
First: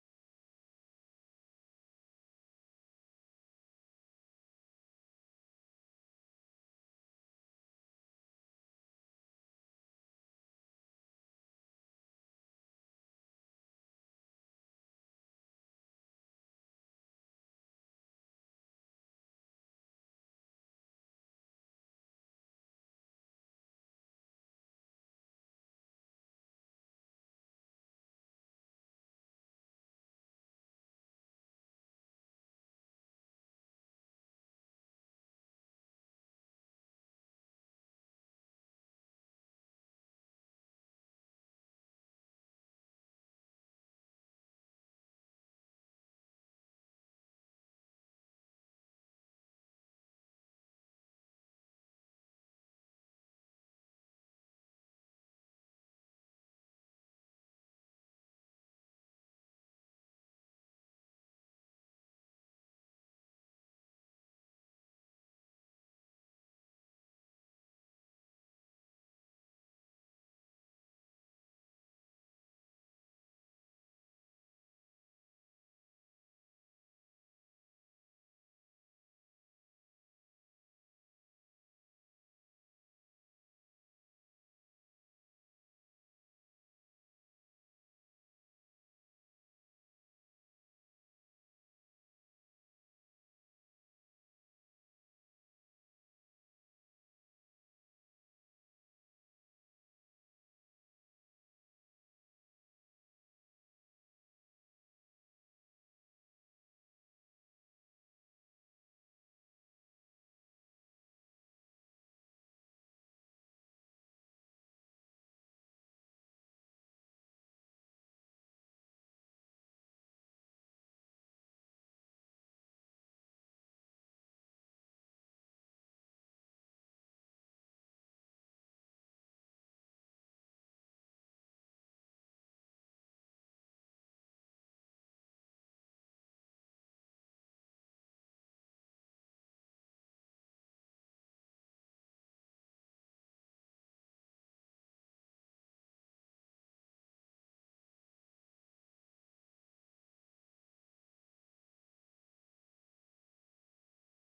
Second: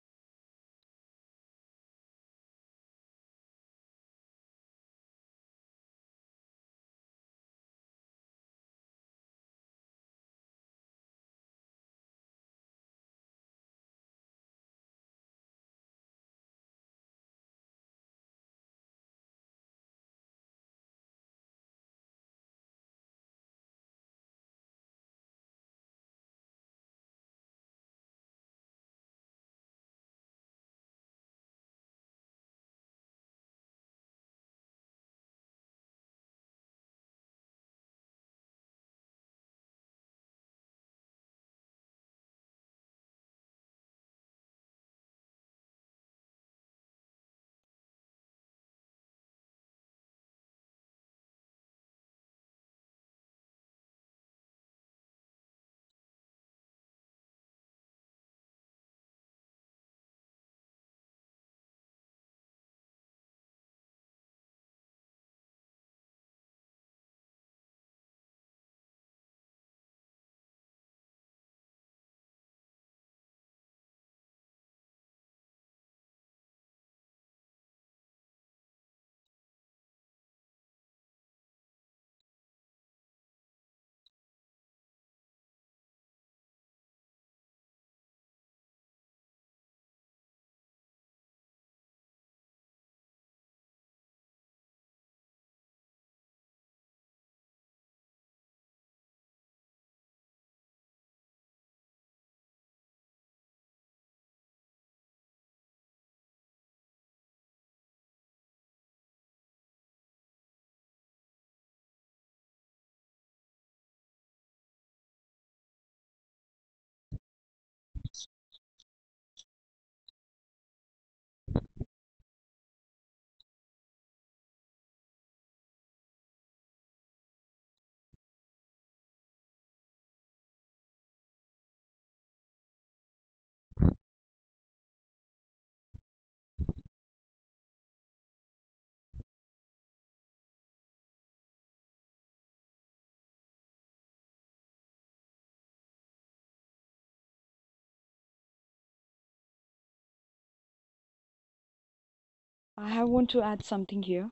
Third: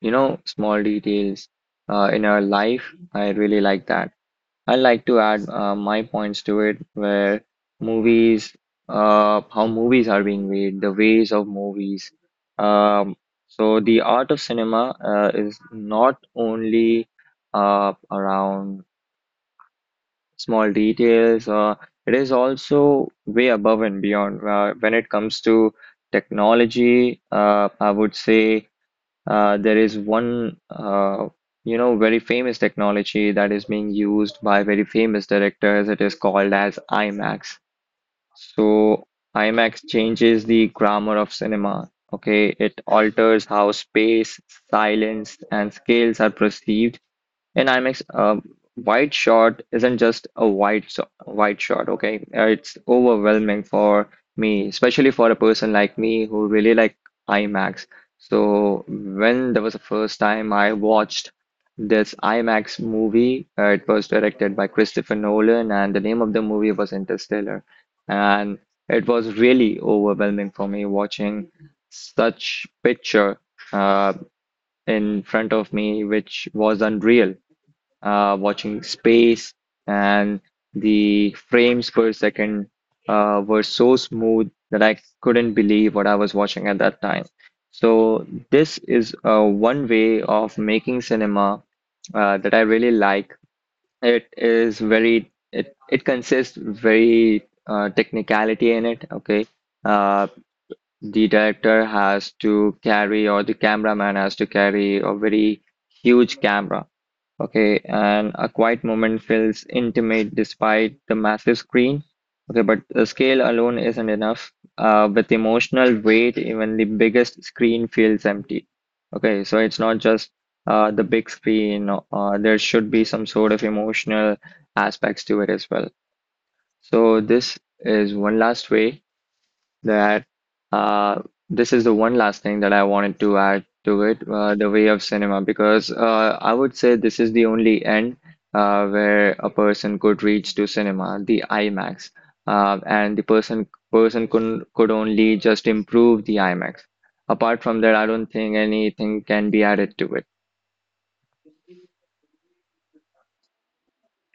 small details in our life. I really like that. I like to add my points to it, where movies, how movies are being made, the ways of movies. Um, so the art of cinema is not only around small details. It is also way above and beyond. When it comes to technology, I would say there is one, very famous technology that is being used by very famous directors. It is called as IMAX. So IMAX changes the grammar of cinema. Okay, it alters how space, silence, and scales are perceived in IMAX. A wide shot isn't just a wide shot, okay? It's overwhelming for me, especially for a person like me who really like IMAX. So when there was the first time I watched this IMAX movie, it was directed by Christopher Nolan, and the name of the movie was Interstellar, and it was really overwhelming for me watching such picture uh, in front of me, which was unreal, watching space, and the frames per second were so smooth that I couldn't believe what I was watching at that time. So this is one way of making cinema that I really like. It consists very technicality in it. Okay, uh, the director has to carry or the cameraman has to carry a very huge camera. Okay, and a quiet moment feels intimate despite the massive screen. Okay, but the scale alone isn't enough. With emotional weight, even the biggest screen feels empty. Okay, so it's not just the big screen, there should be some sort of emotional aspects to it as well. So, this is one last way that uh, this is the one last thing that I wanted to add to it, the way of cinema, because I would say this is the only end where a person could reach to cinema, the IMAX, and the person could only just improve the IMAX. Apart from that, I don't think anything can be added to it. I want to add something here.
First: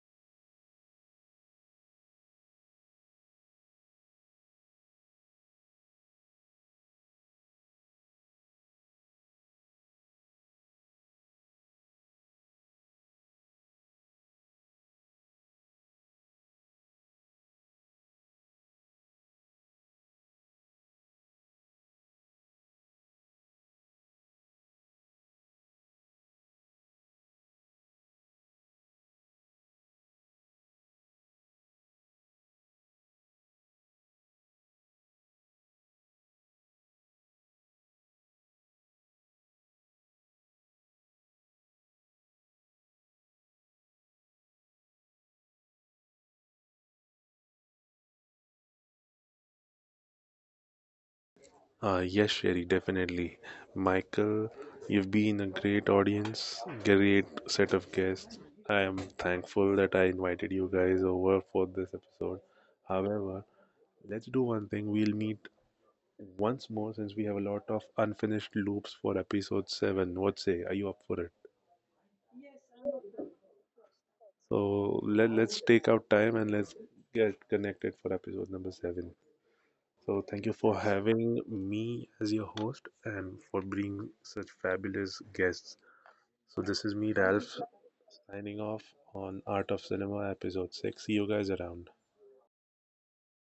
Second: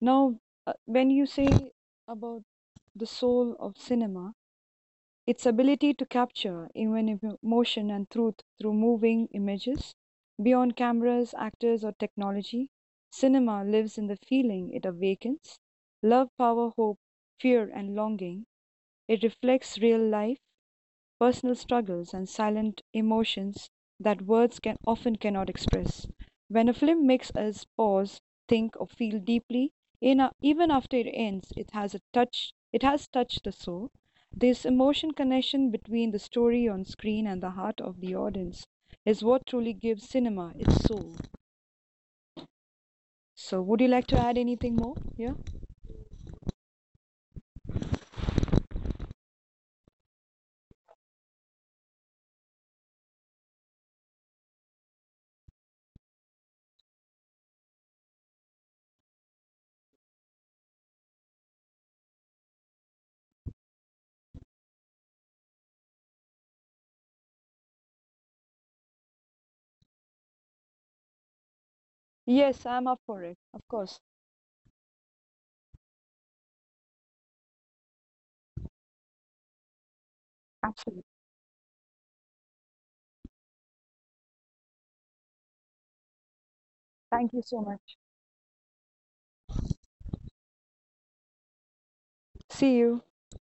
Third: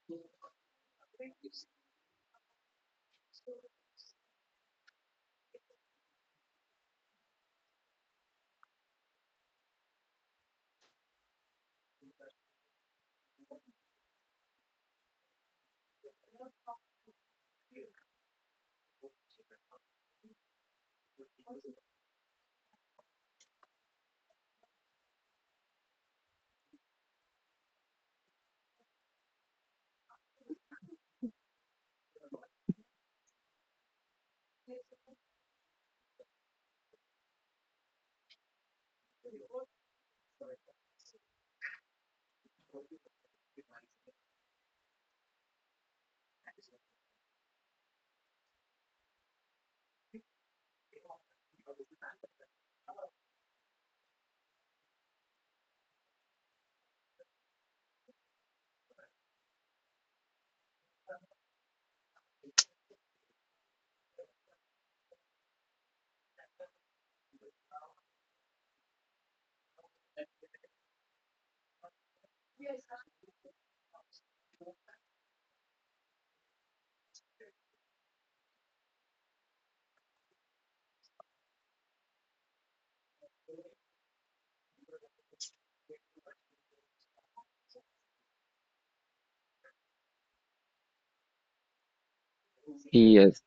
Now, when you say about the soul of cinema, its ability to capture even emotion and truth through moving images. Beyond cameras, actors, or technology, cinema lives in the feeling it awakens love, power, hope, fear, and longing. It reflects real life personal struggles and silent emotions that words can often cannot express. When a film makes us pause, think, or feel deeply, in a, even after it ends, it has a touch. It has touched the soul. This emotion connection between the story on screen and the heart of the audience is what truly gives cinema its soul. So, would you like to add anything more? Yeah. Yes, Sherry, definitely. Michael, you've been a great audience, great set of guests. I am thankful that I invited you guys over for this episode. However, let's do one thing. We'll meet once more since we have a lot of unfinished loops for episode 7. What say? Are you up for it? Yes, I'm up for it. Of course. So let's take out time and let's get connected for episode number 7. So thank you for Absolutely. having me as your host and for bringing such fabulous guests. So this is me, Thank you so Ralph, much. signing off on Art of Cinema episode 6. See you guys around. See you. Yes.